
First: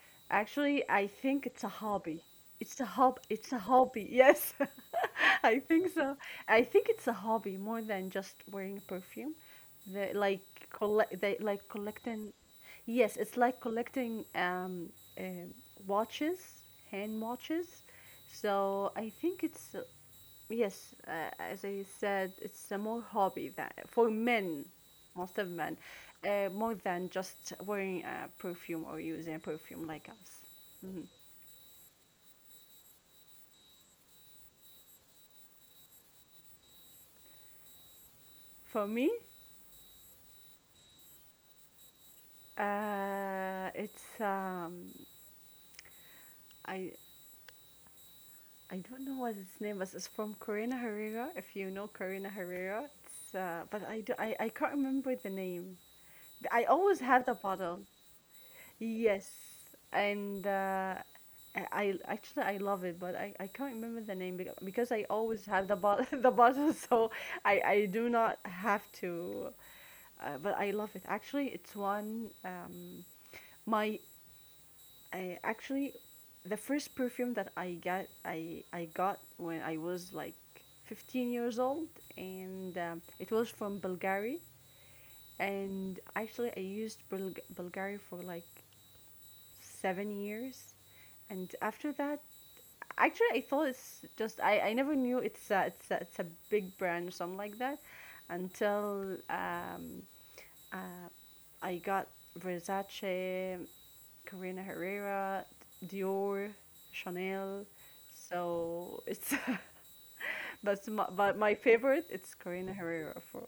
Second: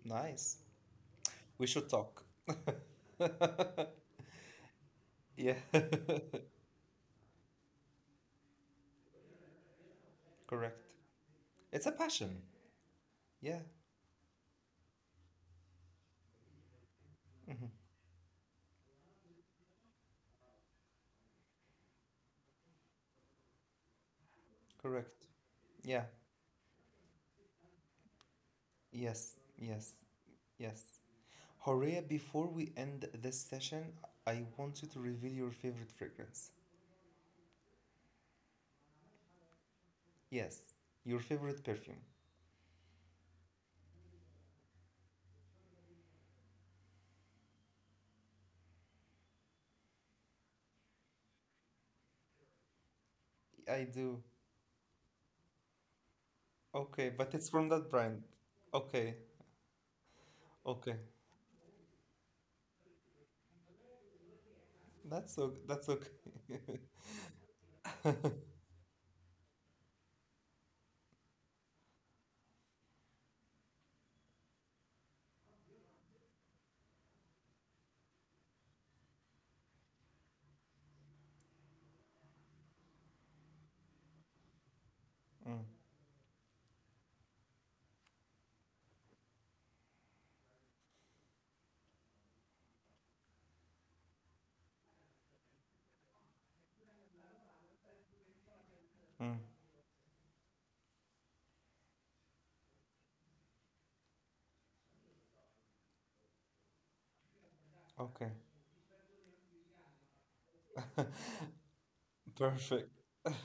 Nice.
actually, I think it's
We
a
should
hobby.
talk.
It's a hob it's a
(laughs)
hobby. Yes. (laughs)
Yeah,
I think so. I think it's a hobby more than just wearing perfume. They like
(laughs) correct.
collect they like
It's a
collecting
passion.
yes, it's
Yeah,
like collecting um watches, hand
mhm,
watches. So I think it's yes, as I said, it's a more hobby than for men,
correct.
most of men,
Yeah,
more than just wearing a perfume or
yes,
using a perfume
yes,
like us.
yes.
Mhm.
Horia, before we end this session, I want you to reveal your favorite fragrance.
For me,
Yes, your favorite perfume.
it's I I don't know what its name is. It's from Corina Herrera. If you know Corina Herrera, it's
I
but I, do,
do.
I can't remember the name. I always
Okay,
had
but
the
it's from
bottle.
that brand. Okay,
Yes, and
okay.
I- actually I love it, but I can't remember the name beca- because I
That's
always
okay.
have the
That's
bottle
okay.
(laughs) the bottle,
(laughs)
so I do not have to. But I love it. Actually, it's one my actually the first perfume that I got when I was like 15 years old, and it was from Bulgari.
Mm,
And actually, I used Bul- Bulgari for like 7 years, and after that, actually, I thought it's just I never knew it's a, it's a big brand or something like that, until
mm,
uh, I got Versace, Carina Herrera, Dior, Chanel.
okay.
So it's (laughs) but but my favorite it's
(laughs)
Carina
Perfect.
Herrera
(laughs)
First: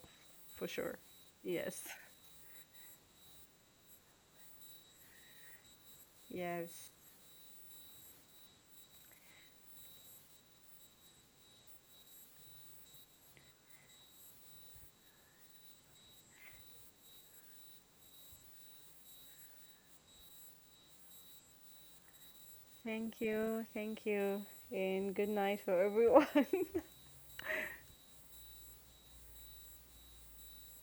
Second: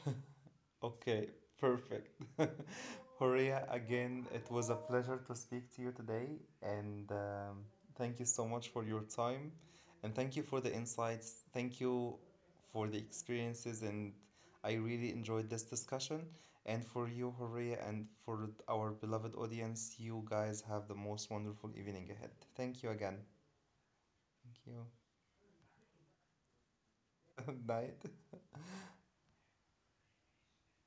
for sure.
Okay,
Yes.
perfect. (laughs) Horia, again, it was a pleasure to speak to you today,
Yes.
and thank you so much for your time, and thank you for the insights. Thank you for the experiences, and I really enjoyed this discussion. And for you, Horia, and for our beloved audience, you guys have the most wonderful evening ahead. Thank you again.
Thank you. Thank you.
Thank you.
And good night for everyone. (laughs)
(laughs) Night.